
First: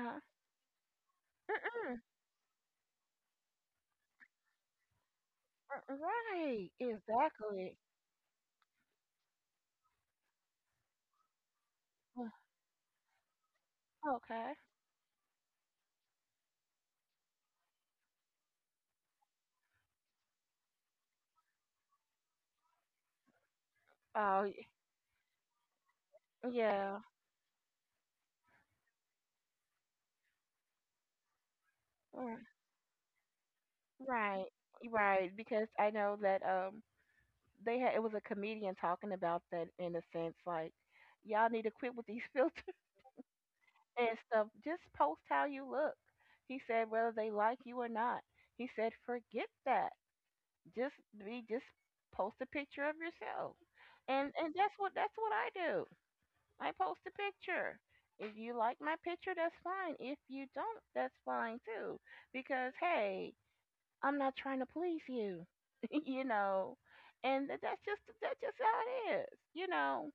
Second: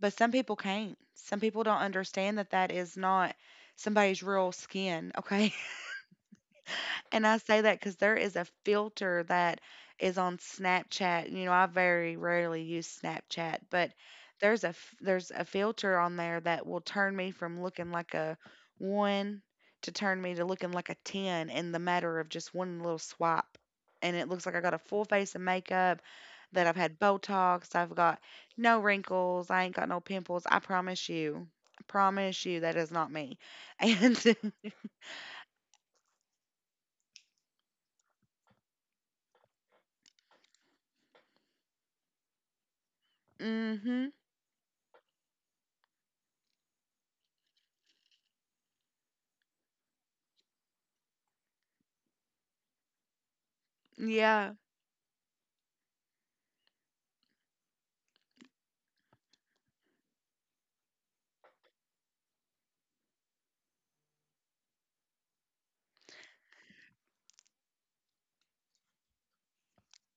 but some people can't. Some people don't mm-mm, understand that that is not somebody's real skin, okay? mm, right, And I say exactly. that because there is a filter that is on Snapchat, I very Mm, rarely use Snapchat, but okay. There's a filter on there that will turn me from looking like a 1 to turn me to looking like a 10 in the matter of just one little swipe. And it Oh looks like I y- got a full face of makeup, that I've had yeah, Botox, I've got no wrinkles, I ain't got no pimples. I promise you. I mm, promise you that is not me. And right, right. Because I know that they had it was a comedian talking about that in a sense, like y'all need to quit with these filters mhm. and stuff. Just post how you look. He said whether they like you or not. He said forget that. Just be just post a picture of yourself. And Yeah. That's what I do. I post a picture. If you like my picture, that's fine. If you don't, that's fine too. Because hey, I'm not trying to please you. You know. And that's just how it is, you know.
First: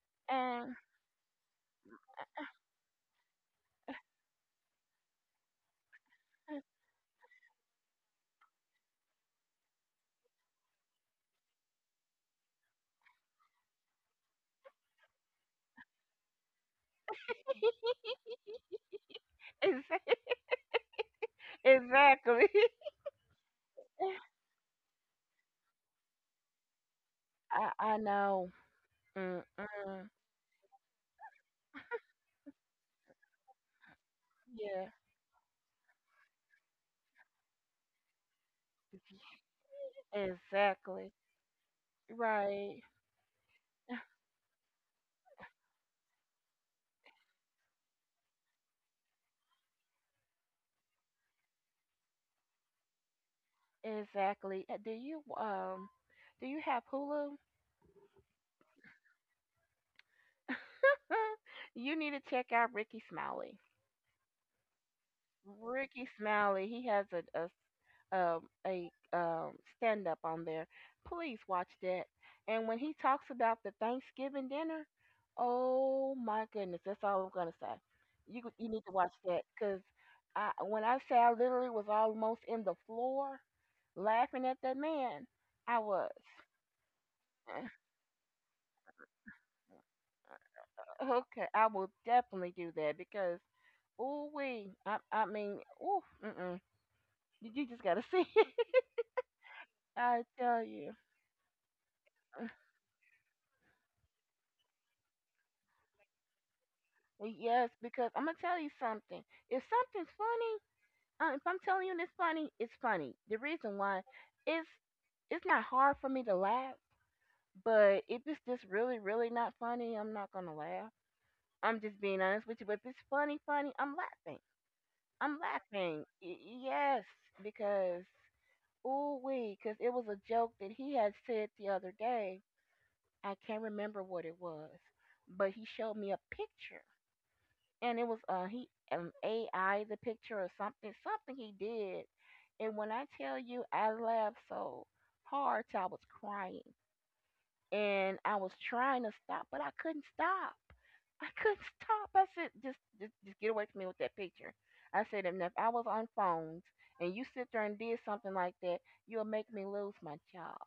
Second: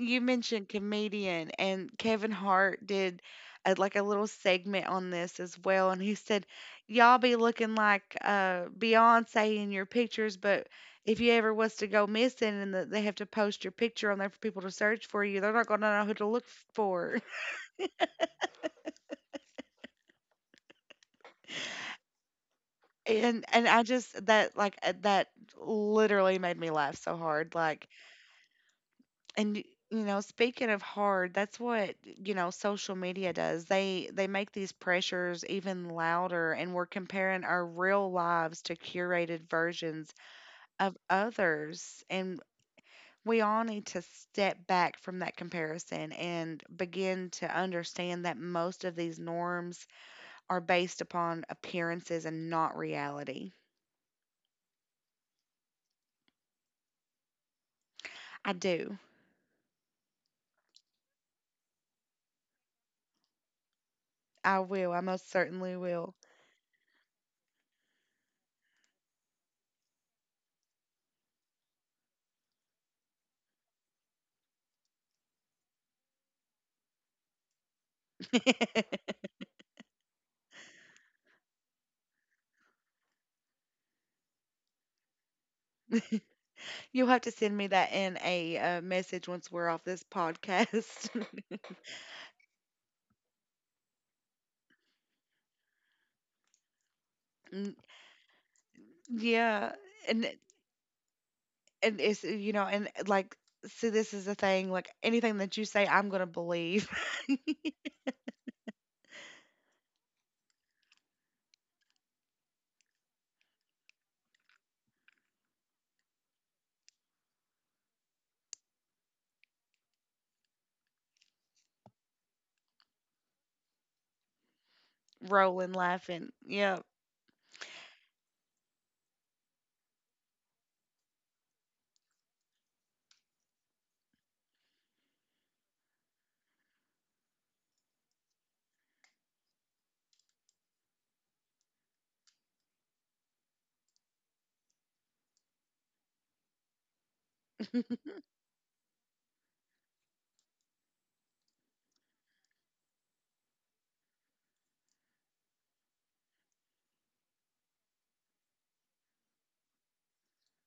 You mentioned And comedian and Kevin Hart did a, like a little segment on this as well, and he said y'all be looking like Beyonce in your pictures, but if you ever was to go missing and they have to post your picture on there for people to search for you, they're not going to know who to look for. Exa- exactly. And I just that like that literally made me laugh so hard. Like, I know. and y- you Mm-mm. know, speaking of hard, that's what, you know, social media does. They make these Yeah. pressures even louder, and we're comparing our real lives to curated versions of Exactly. others, and Right. we all need to step back from that comparison and begin to understand that most of these norms are based upon appearances and not reality. Exactly. Do you have Hulu? I do. You need to check out Ricky Smiley. I will, I most certainly Ricky will. Smiley, he has um, a stand up on there. Please watch that. And when he talks about the Thanksgiving dinner, oh my goodness, that's all I'm gonna say. You need to watch that because I, when I say, I literally was almost in the floor laughing at that man, I was. You'll have to send me that in a message once we're off this podcast. Okay, I will definitely do that because ooh wee, I mean ooh, mm-mm. You Mm, just gotta see it. yeah, I and tell you. and it's you know, and like, see, this is the thing. Like, anything that you say, I'm gonna believe. Well, yes, because I'm gonna tell you something. If something's funny, if I'm telling you it's funny, it's funny. The reason why, it's it's not hard for me to laugh. But if it's just really, really not funny, I'm not gonna laugh. I'm just being honest with you. But if it's funny, funny, I'm laughing. I'm Rolling, laughing. laughing. Yeah. Yes, because ooh wee, because it was a joke that he had said the other day. I can't remember what it was, but he showed me a picture and it was he AI the picture or something he did, and when I tell you I laughed so hard till I was crying, and and I was trying to stop but I couldn't stop. I couldn't stop. I said just get away from me with that picture. I said, and if I was on phones and you sit there and did something like that, you'll make me lose my job.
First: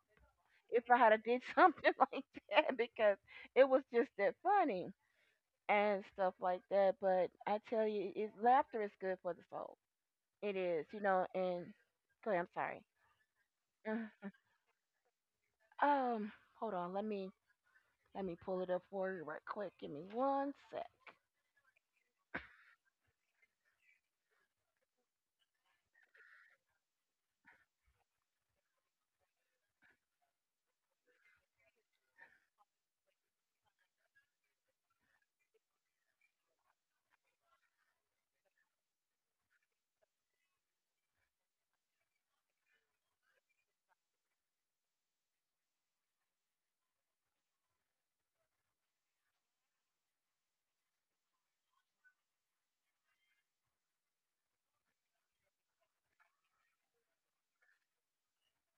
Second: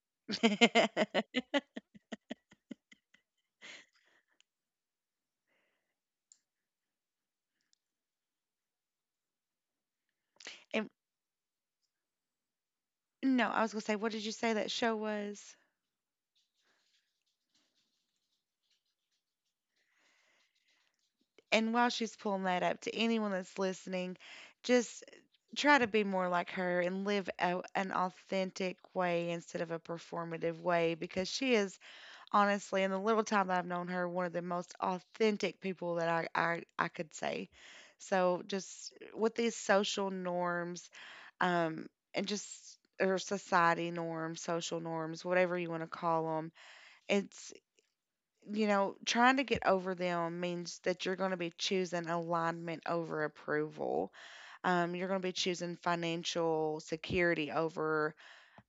If I had a did something like that, because it was just that funny and stuff like that. But I tell you, it, laughter is good for the soul. It is, you know. And go ahead, I'm sorry. No, I was gonna say, what did you Ugh. say that show was? Um, Hold on. Let me pull it up for you right quick. Give me one sec. And while she's pulling that up, to anyone that's listening, just try to be more like her and live a, an authentic way instead of a performative way, because she is, honestly, in the little time that I've known her, one of the most authentic people that I could say. So just, with these social norms, um, and just, or society norms, social norms, whatever you want to call them, it's, you know, trying to get over them means that you're going to be choosing alignment over approval. You're going to be choosing financial security over,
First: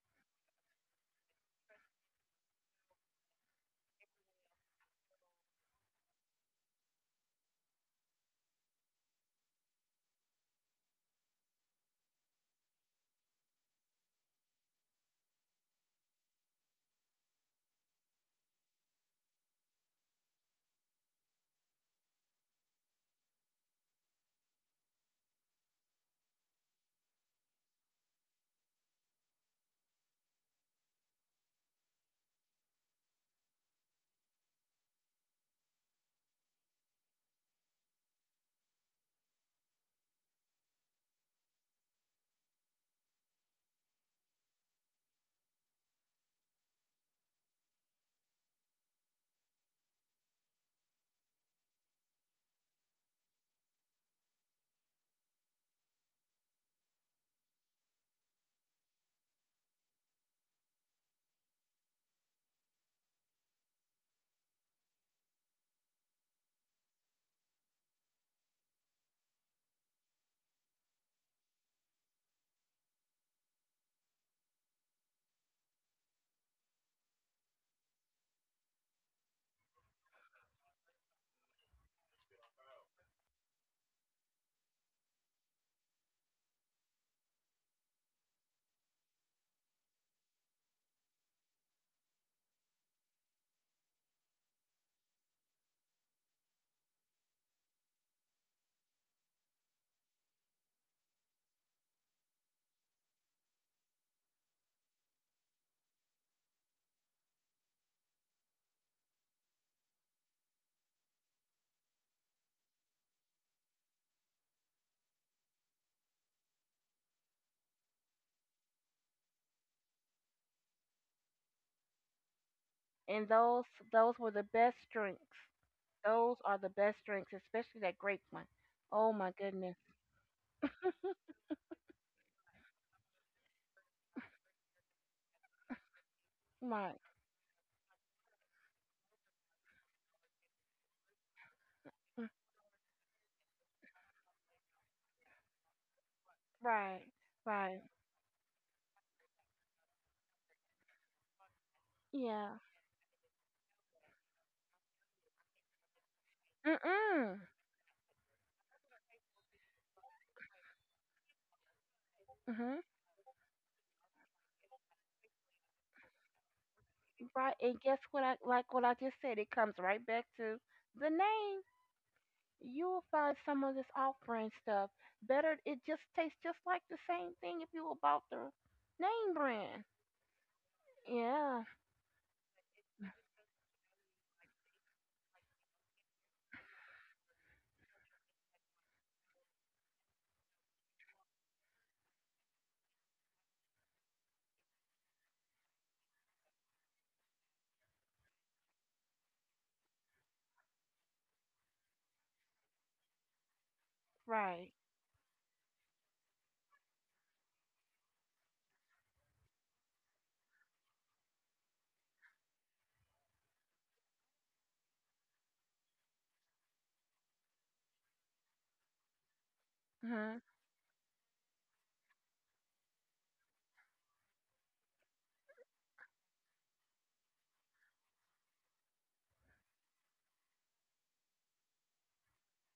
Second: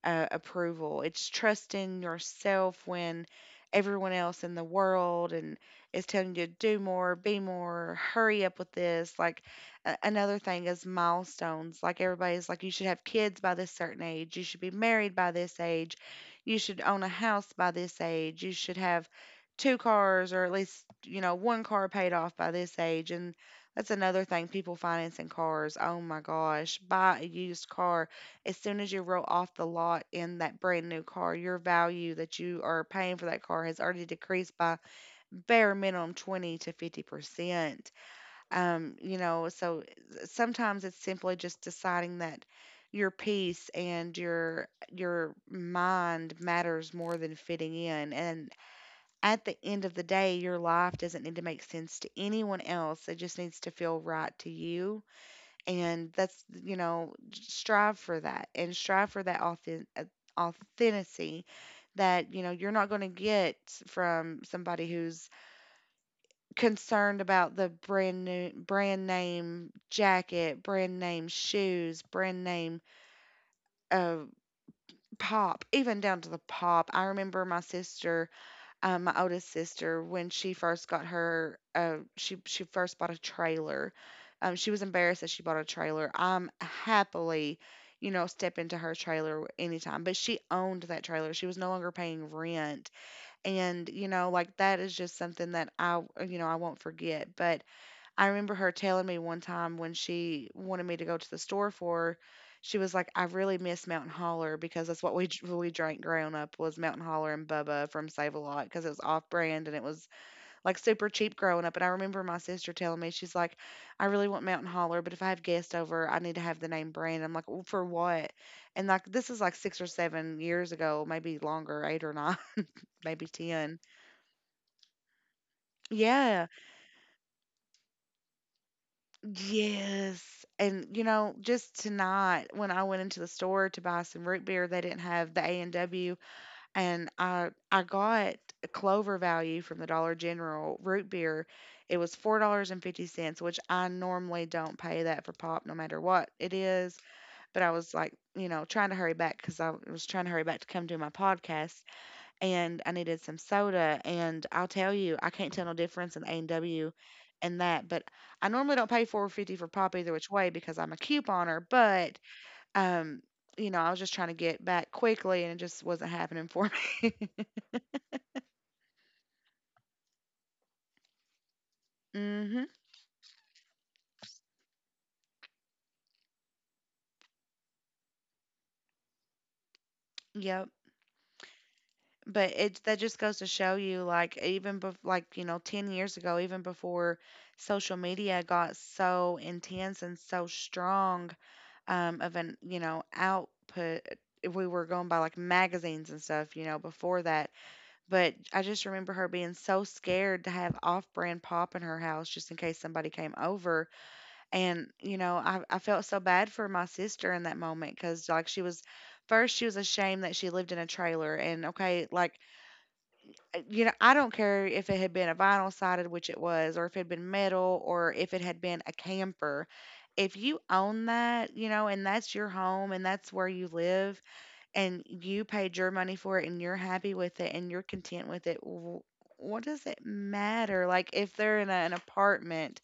approval. It's trusting yourself when everyone else in the world and is telling you to do more, be more, hurry up with this. Like, another thing is milestones. Like, everybody's like, you should have kids by this certain age. You should be married by this age. You should own a house by this age. You should have two cars, or at least, you know, one car paid off by this age. And that's another thing, people financing cars. Oh my gosh, buy a used car. As soon as you roll off the lot in that brand new car, your value that you are paying for that car has already decreased by, bare minimum, 20 to 50%. You know, so, sometimes it's simply just deciding that your peace and your mind matters more than fitting in, and at the end of the day your life doesn't need to make sense to anyone else, it just needs to feel right to you. And that's, you know, strive for that, and strive for that authenticity that, you know, you're not going to get from somebody who's concerned about the brand new, brand name jacket, brand name shoes, brand name, uh, pop. Even down to the pop. I remember my sister, my oldest sister, when she first got her, she first bought a trailer. Um, she was embarrassed that she bought a trailer. I'm happily, you know, step into her trailer anytime, but she owned that trailer, she was no longer paying rent. And you know, like, that is just something that I you know I won't forget. But I remember her telling me one time when she wanted me to go to the store for her, she was like, "I really miss Mountain Holler, because that's what we we drank growing up, was Mountain Holler and Bubba from Save a Lot, because it was off brand and it was like super cheap growing up." And I remember my sister telling me, she's like, "I really want Mountain Holler, but if I have guests over, I need to have the name brand." I'm like, well, "For what?" And like, this is like 6 or 7 years ago, maybe longer, eight or nine, maybe And ten. those were the best drinks. Those Yeah. are the best drinks, especially that grape one. Oh my goodness. Yes. And, you know, just to not, when I went into the store to buy some root beer, they didn't have the A&W, Right, and W, and I got a Clover Value from the Dollar General root beer. It was $4.50, which I normally don't pay that for pop no matter what it is, right, but I right. was like, you know, trying to hurry back, because I was trying to hurry back to come do my podcast, Yeah. and I needed some soda. And I'll tell you, I can't tell no difference in A and Mm W mm. and that. But I normally don't pay 4.50 for pop either which way, because I'm a couponer. But Mhm. um, you know, I was just trying to get back quickly, and it just wasn't happening for Right. And guess what? I like what I just said. It comes right back to the name. me. Hmm. You'll find some of this off-brand stuff better. It just tastes just like the same thing if you bought the name brand. Yep. Yeah, But it, that just goes to show you, like, even like, you know, 10 years ago, even before social media got so intense and so strong, of an, you know, output. If we were going by like magazines and stuff, you know, before that. But I just remember her being so scared to have off-brand pop in her house just in case somebody came over. right. And you know, I felt so bad for my sister in that moment, because like, she was, first she was ashamed that she lived in a trailer. And okay, like, you know, I don't care if it had been a vinyl sided, which it was, or if it had been metal, or if it had been a camper. If Hmm. you own that, you know, and that's your home and that's where you live, and you paid your money for it and you're happy with it and you're content with it, what does it matter? Like, if they're in a, an apartment,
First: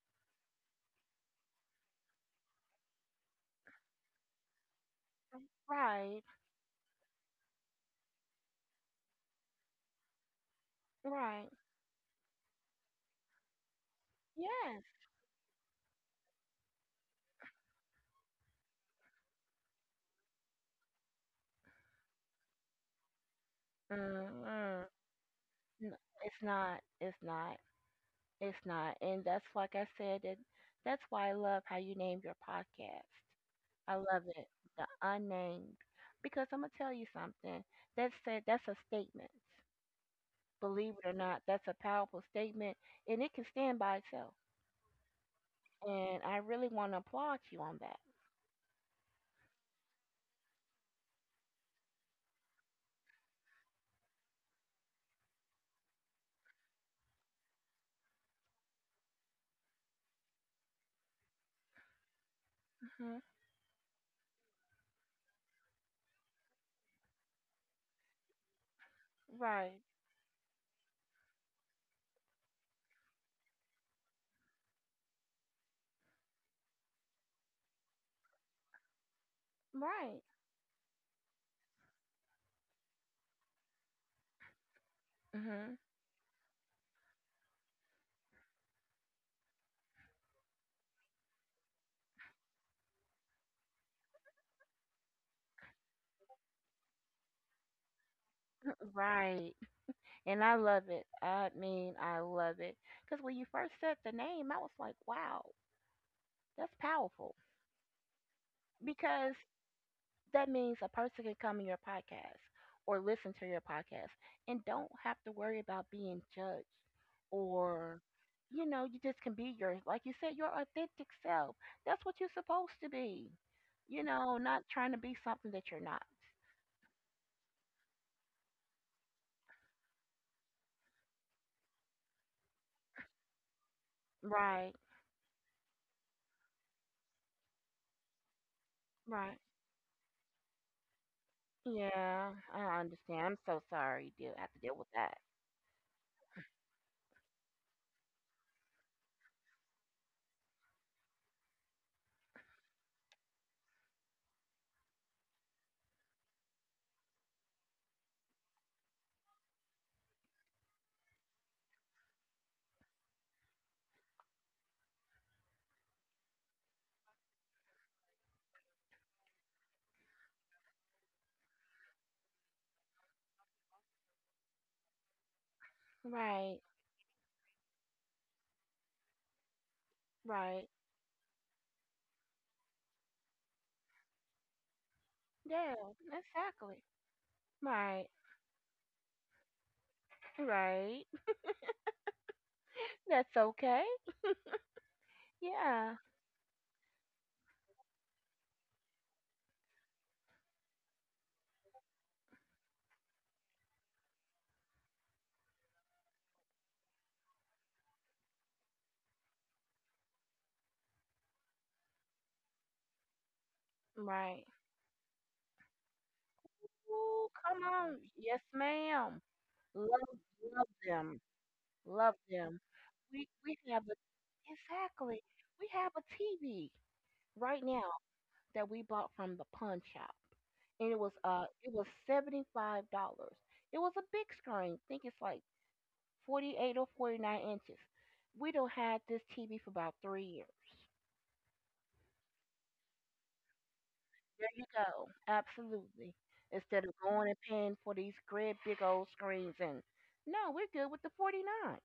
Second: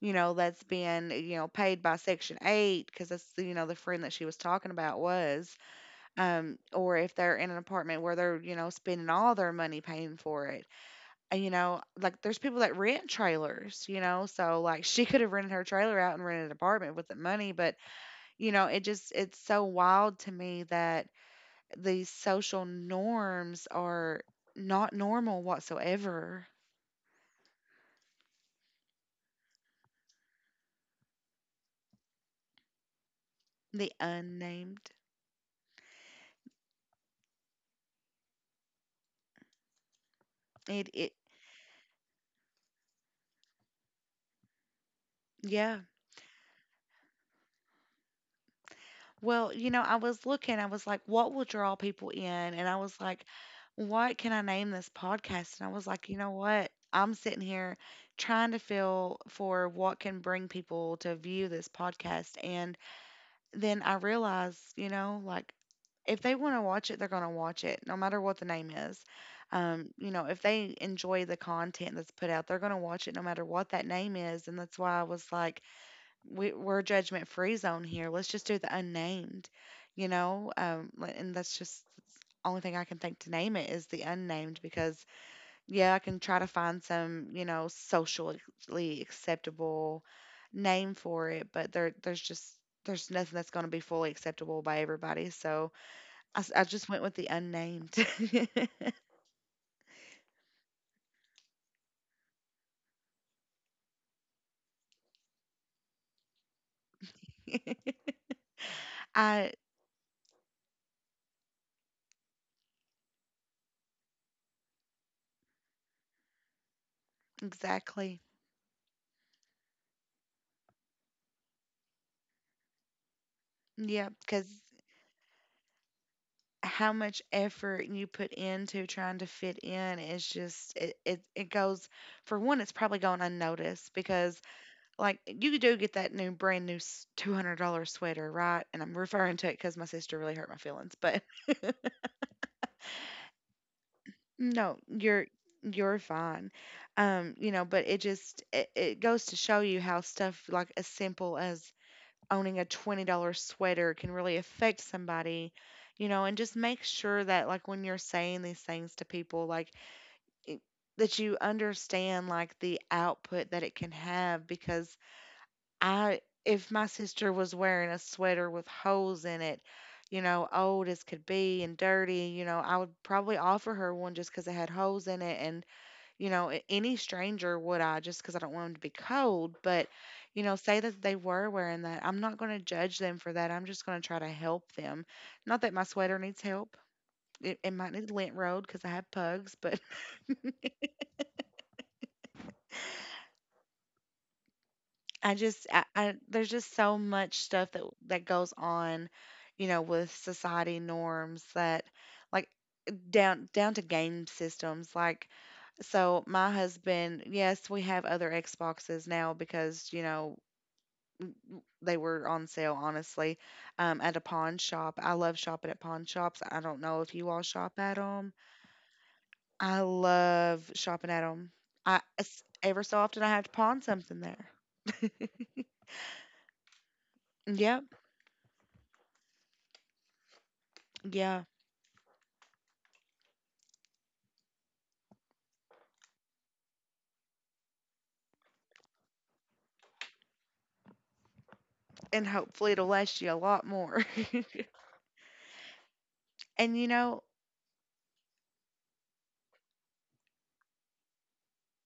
you know, that's being, eh, you know, paid by Section 8, because that's, you know, the friend that she was talking about was, Right, or if they're in an apartment where they're, you know, spending all their money paying for it, and, right. you know, like, there's people that rent trailers, you know, so Yes. like she could have rented her trailer out and rented an apartment with the money, but you know, it just, it's so wild to me that these social norms are Mm-hmm. not normal It's whatsoever. not. It's not. It's not. And that's like I said. That's why I love how you named your podcast. The I love it. The unnamed. unnamed, because I'm gonna tell you something. That said, that's a statement. It Believe it or it not, that's a powerful statement and it can stand by itself. Yeah. And I really want to applaud you on that. Well, you know, I was looking, I was like, what will draw people in? And I was like, what can I name this podcast? And I was like, you know what? I'm sitting here trying to feel for what can bring people to view this podcast. And Hmm. then I realized, you know, like, if they want to watch it, they're going to watch it, no matter what the name is. Right. You know, if they enjoy the content that's put out, they're going to watch it no matter what that name is. And that's why I was like, we're a judgment free zone here. Let's just do the unnamed, you Right. know? And that's just only thing I can think to name it is the unnamed, because, Hmm. yeah, I can try to find some, you know, socially acceptable name for it, but there's just, there's nothing that's going to be fully acceptable by everybody. So I just went with the unnamed. Right. And I love it. I mean, I love it. Because when you first said the name, I was like, wow, that's powerful. Because I, that means a person can come in your podcast or listen to your podcast and don't have to worry about being judged or, exactly. you know, you just can be your, like you said, your authentic self. That's what you're supposed to be. You Yeah, know, because not trying to be something that you're not. how much effort you put into trying to fit in is just it goes, for one, it's probably going unnoticed, because Right, like, you do get that new brand new $200 sweater, right? And I'm referring right. to it because my sister really hurt my feelings, but Yeah, I understand. I'm so sorry you do have to deal no, with that. You're fine. You know, but it just, it goes to show you how stuff like, as simple as owning a $20 sweater can really affect somebody, you know. And just make sure that, like, when you're saying these things to people, like, it, that you understand, like, the output that it can have. Because if my sister was wearing a sweater with holes in it, you know, old as could be and dirty, you know, I would probably offer her one just because it had holes in it. And you know, Right, any stranger would, I just because I don't want them to be cold. But, you know, right. say that they were wearing that. I'm not going to judge them for that. I'm just going to try to help them. Not that Yeah, my sweater needs help. exactly. It might Right, need lint road because I have pugs, but right. That's okay. I just, Yeah, I, there's just so much stuff that goes on, you know, with society norms that, like, down to game systems. Like, so my husband, yes, we have other Xboxes now, because you know, they were on sale honestly, at a right. pawn shop. I love shopping at pawn shops. I don't know if you Oh, all come shop at on. them. Yes, ma'am. I Love, love love shopping at them. them. I Love It's, them. ever so often I have to We pawn have a something there. exactly. We have a TV right Yep. now that we bought from the pawn shop, and Yeah, it was $75. It was a big screen. I think it's like 48 or 49 inches. We don't had this TV for about 3 years. and hopefully it'll last you a lot more. There you go. Absolutely. And Instead you of know, going and paying for these great big old screens, and no, we're good with the 49.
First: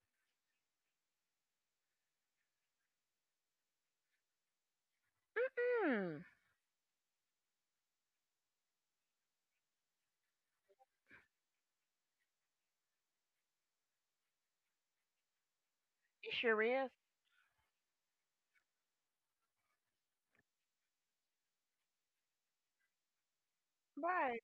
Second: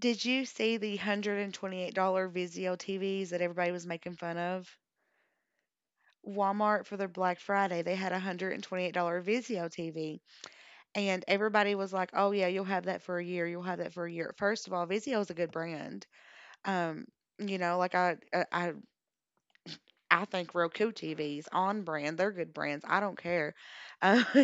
did you see the $128 Vizio TVs that everybody was making fun of Hmm. Walmart for? Their Black Friday, they had a $128 Vizio TV. And everybody was like, "Oh yeah, you'll have that for a year. You'll have that for a year." First of all, Vizio is a good brand. It sure is. Um, you know, like, I think Roku TVs on brand. They're good brands. I don't care. Uh, Right,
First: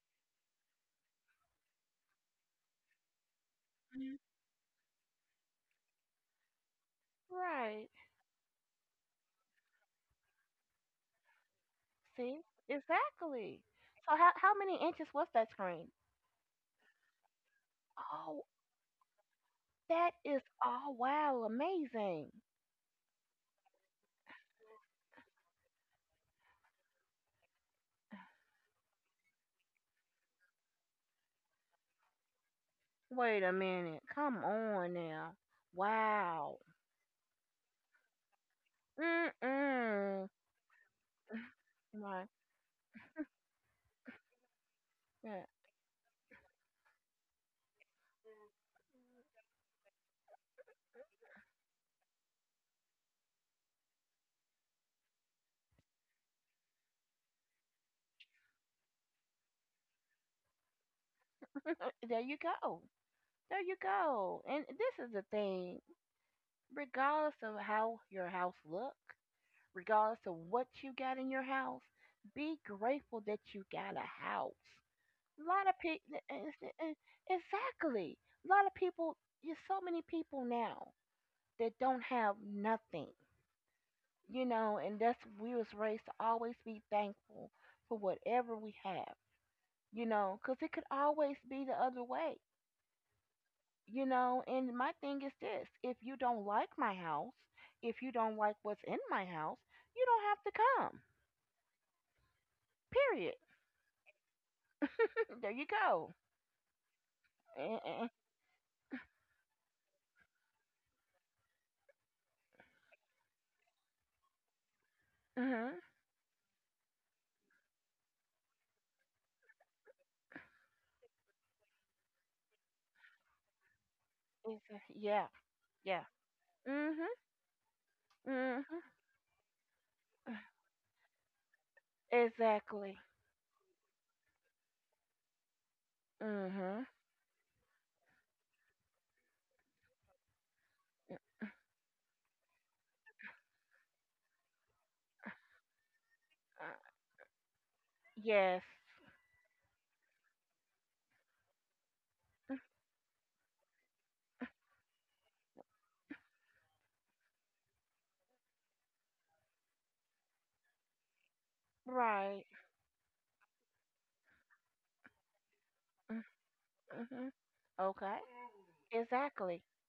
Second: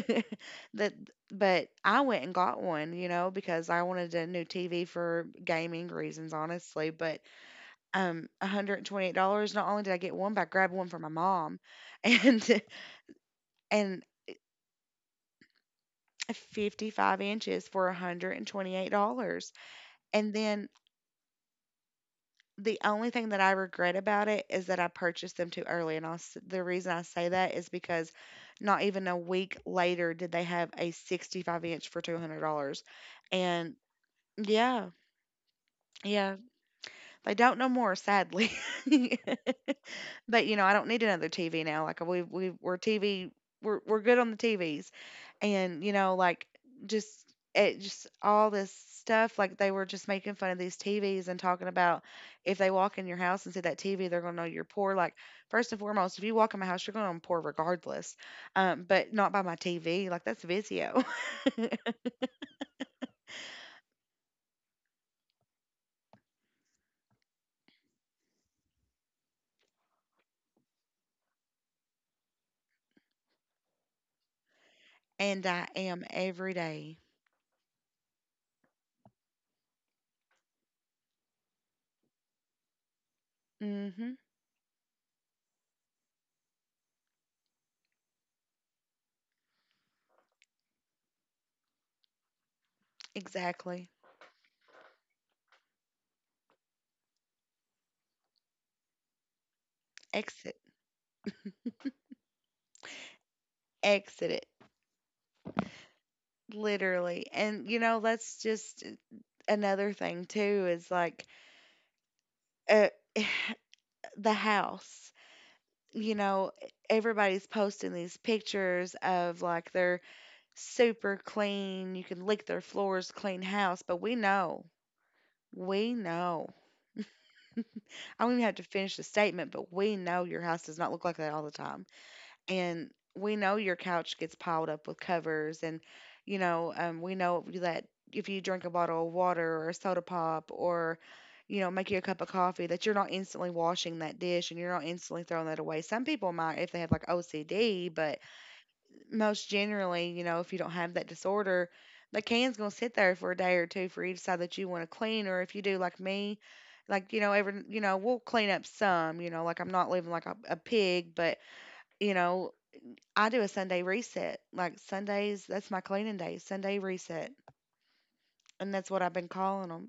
that, but I went and got one, you know, because I wanted Mhm, a new TV for gaming reasons, honestly. But right. um, $128. Not only did I get one, but I grabbed one for my mom, See, and exactly. and So how many inches was that screen? 55 inches for one hundred Oh, and twenty-eight dollars. that And is, then oh wow, amazing. The only thing that I regret about it is that I purchased them too early, and the reason I say that is because not even a week later did they have a 65 inch for $200. Wait a And minute. Come yeah, on now. yeah, Wow. they don't know more, sadly. Mm mm. But, you know, I don't need another TV now. Like we Right. we we're TV we're good on the TVs. Yeah. And, you know, like just all this stuff, like they were just making fun of these TVs and talking about if they walk in your house and see that TV, they're going to know you're poor. Like first and foremost, if you walk in my house, you're going to know I'm poor regardless. But not by my TV. Like that's Vizio. There you go. There you go. And this is the thing. Regardless of how your house look, regardless of what you got in your house, be grateful that you got a house. A And I lot of am people, every day. exactly, a lot of people, there's so many people now that don't have nothing, Mm-hmm. you know. And that's, we was raised to always be thankful for whatever we have, you know, because it could always be the other way. Exactly. You know, and my thing is this, if you don't like my house, if you don't like what's in my house, you don't have to Exit. come. Period. Exit it. There you go. Literally. And Eh, you know, eh, eh. let's just Another thing too is like uh, the house. Mm-hmm. You know, everybody's posting these pictures of like their super clean, you can lick their floors, clean house, but we know. Yeah. We Yeah. know. Mm-hmm. I don't even have to Mm-hmm. finish the statement, but we know your house does not look like that all the time. And Exactly. we know your couch gets piled up with covers, and Mhm. We know that if you drink a bottle of water or a soda pop, or you know, make you a cup of coffee, that you're not instantly washing that dish and you're not instantly throwing that away. Some people might if Uh, they have like OCD, but yes. most generally, you know, if you don't have that disorder, the can's going to sit there for a day or two for each side that you want to clean. Or if you do like me, like, you know, every, you know, we'll clean up some, you know, like I'm not living like a pig, but you Right. know, I do a Sunday reset. Like Sundays, that's my cleaning day, Sunday reset. Mhm. Okay. And that's what I've been Exactly. calling them.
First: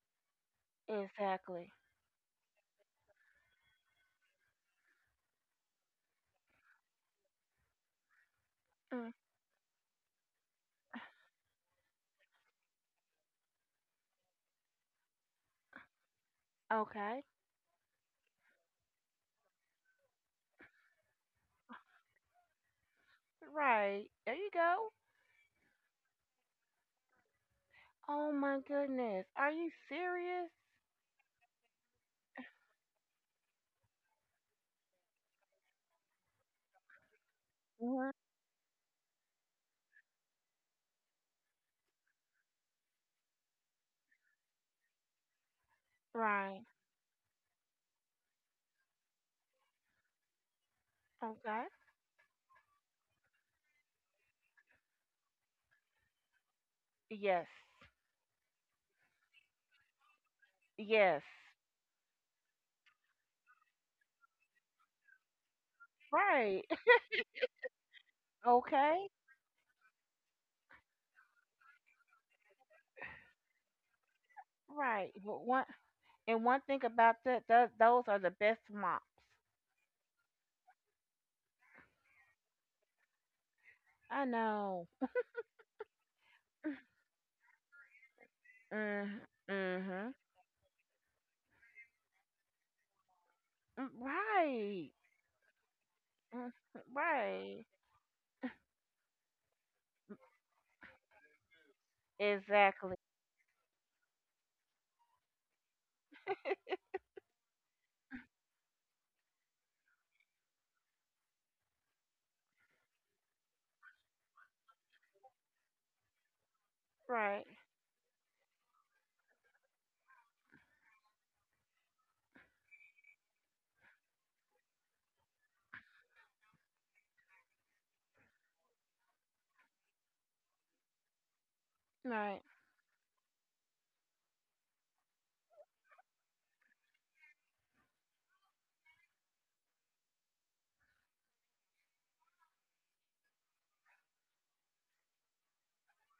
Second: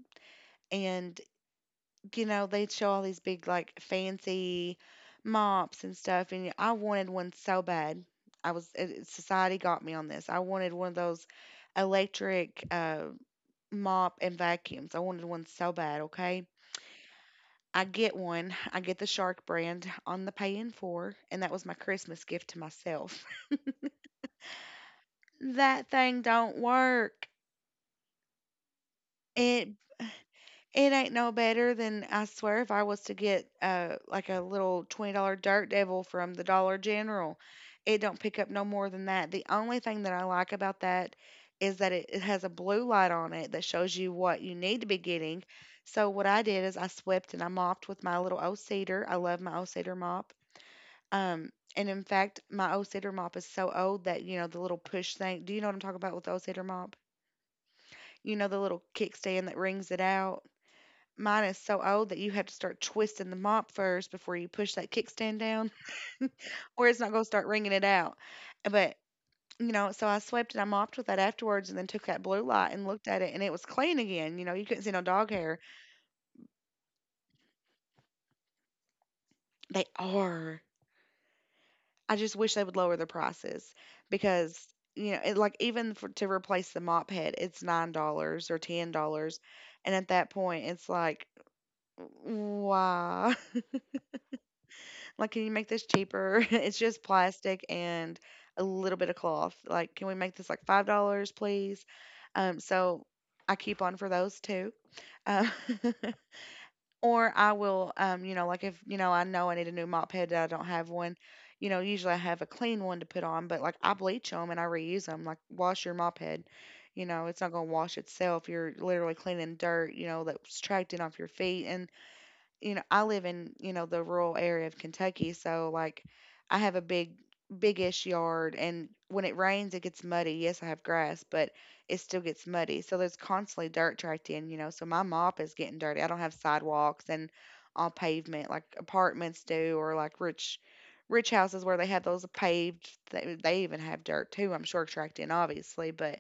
And, Exactly. you know, they'd show all these big, like, fancy mops and stuff. And I wanted one so bad. I was, it- Mm. Society got me on this. I wanted one of those electric mop and vacuums. I wanted one so bad, okay? Okay. I get one. I get the Shark brand on the pay in for, and that was my Christmas gift to myself. Right. There you go. That thing don't work. Oh my goodness. Are It you serious? It ain't no better than, I swear, if I was to get like a little $20 Dirt Devil from the Dollar General. It Hmm. don't pick up no more than that. The only thing that I like about that is that it has a blue light on it that shows you what you need to be getting. So what I Right. did is I swept and I mopped with my little old cedar. I love my old cedar mop. Okay. And in fact, my old cedar mop is so old that, you know, the little push thing. Do you know what I'm talking about with the old cedar mop? Yes. You know the little kickstand that rings it out, Yes. mine is so old that you have to start twisting the mop first before you push that kickstand down, Right. or it's not going to start wringing it out. But Okay. you know, so I swept and I mopped with that afterwards, and then took that blue light and looked at it, and it was clean again. You know, you couldn't see no Right. dog But hair. one and one thing about that, those are the best mops. They are. I just wish they would lower the prices I because, know. you know, like even for, to replace the mop head, it's $9 or ten Mm. dollars, and at Mhm. that point, it's like, why? Mm, right. Like, can you make this cheaper? Mhm. It's just plastic Right. and a little bit of cloth. Like, can we make this like $5, please? Exactly. So I keep on for those too. Uh, or I will, you know, like if, you know I need a new mop head that I don't have one, you know, usually I have a clean one to put on, but like I bleach them and I reuse them. Like, wash your mop head. You know, it's Right. not going to wash itself. You're literally cleaning dirt, you know, that's tracked in off your feet. And you know, I live in, you know, the rural area of Kentucky, so like I have a big big-ish yard, and when it rains it gets muddy. Yes, I have grass, but it still Right. gets muddy. So there's constantly dirt tracked in, you know. So my mop is getting dirty. I don't have sidewalks and on pavement like apartments do, or like rich houses where they have those paved, they even have dirt too, I'm sure, tracked in obviously, but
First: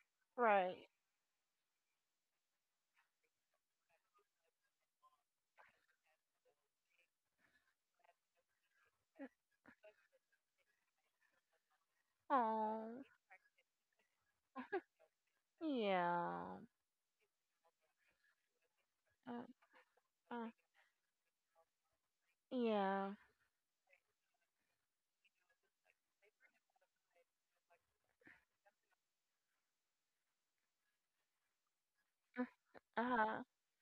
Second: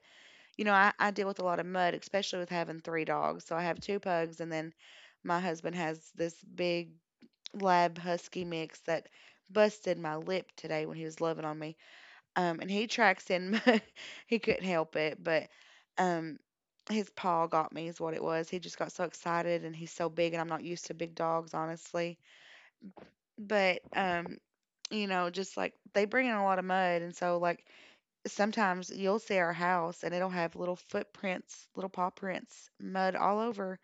you know, Right. I deal with a lot of mud, especially with having three dogs. So I have two pugs, and then my husband has this big lab husky mix that busted my lip today when he was loving on me. And he Oh, tracks in mud. He couldn't help it, but um, yeah. his paw got me, is what it was. He just got so Uh, excited, and he's so big, and I'm uh, not used to big dogs, honestly. yeah. But you know, just like they bring in a lot of mud, and so like sometimes you'll see our house and it'll have little footprints, little paw prints, Uh mud all huh. over.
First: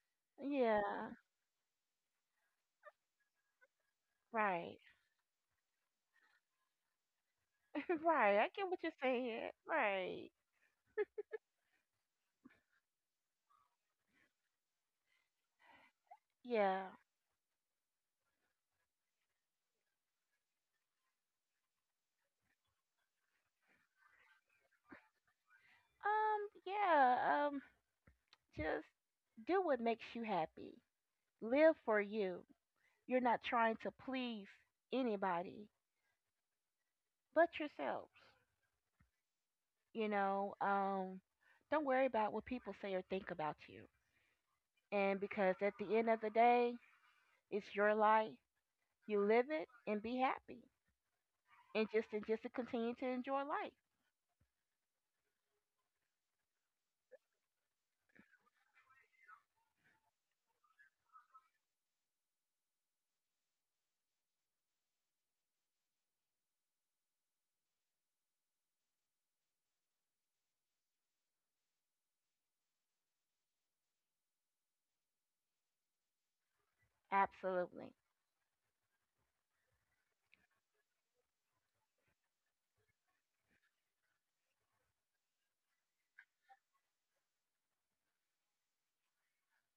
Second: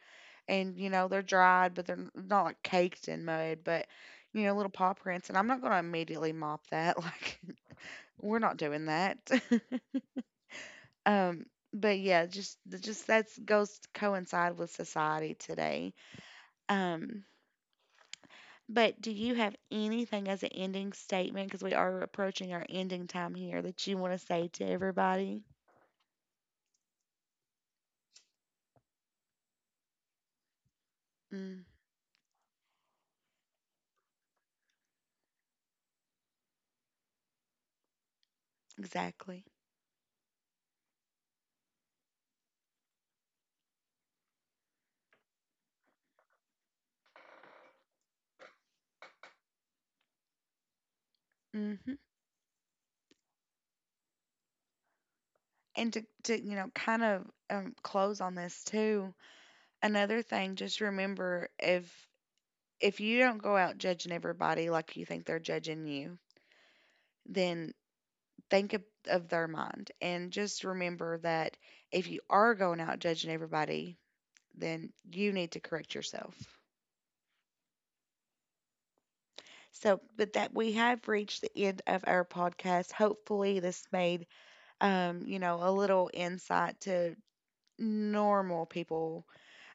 And, you know, Yeah. they're dried, but not like caked in mud, but, you know, little Right. paw prints. And I'm not going to immediately mop that. Like, we're Right. I not get what doing you're that. saying. Right. um, but yeah, just that's goes to coincide with society today. Yeah. Um, but do you have anything as an ending statement? Because we are approaching our ending time here, that you want to say to everybody? Yeah. Just do what makes you happy. Mm, Live for you. You're not trying to please anybody but yourself. exactly. You know, don't worry about what people say or think about you. And because at the end of the day, it's your life. You live it and be happy. And Hmm. just, and just to continue to enjoy life. And to you know, kind of close on this too. Another thing, just remember if you don't go out judging everybody like you think they're judging you, then think of their mind. And just remember that if you are going out judging everybody, then you need to correct yourself. Absolutely. So, but that We have reached the end of our podcast. Hopefully, this made you know, a little insight to normal people,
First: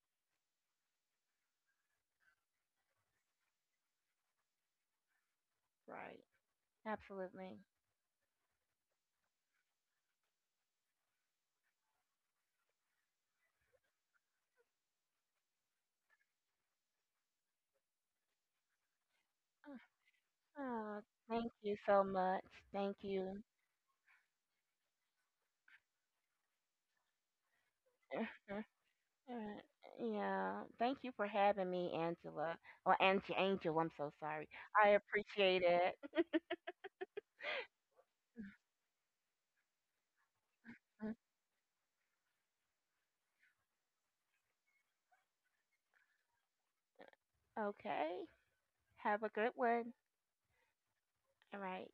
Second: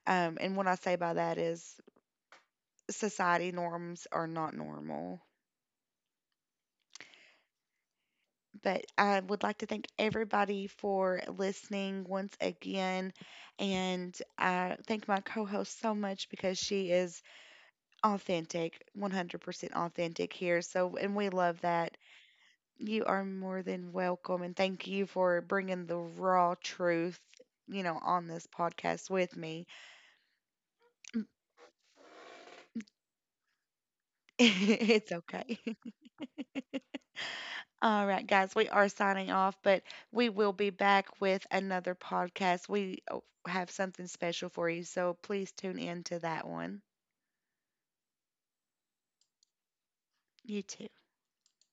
and what I say by that is society norms are not normal. Right. Absolutely. But I would like to thank everybody for listening once again. And I thank my co host so much because she is authentic, 100% authentic here. So, Oh, and we thank love you that. so much. Thank You are you. more than welcome. And thank you for bringing the raw truth, you know, on this podcast with me. Yeah. Thank you for having me, Angela. Or Angie Angel, I'm so sorry. I It's okay. appreciate it. All right, guys, we are signing off, but we will be back with another podcast. We have something special for you, so please tune in to that one. Okay. Have a good one. You too. All right.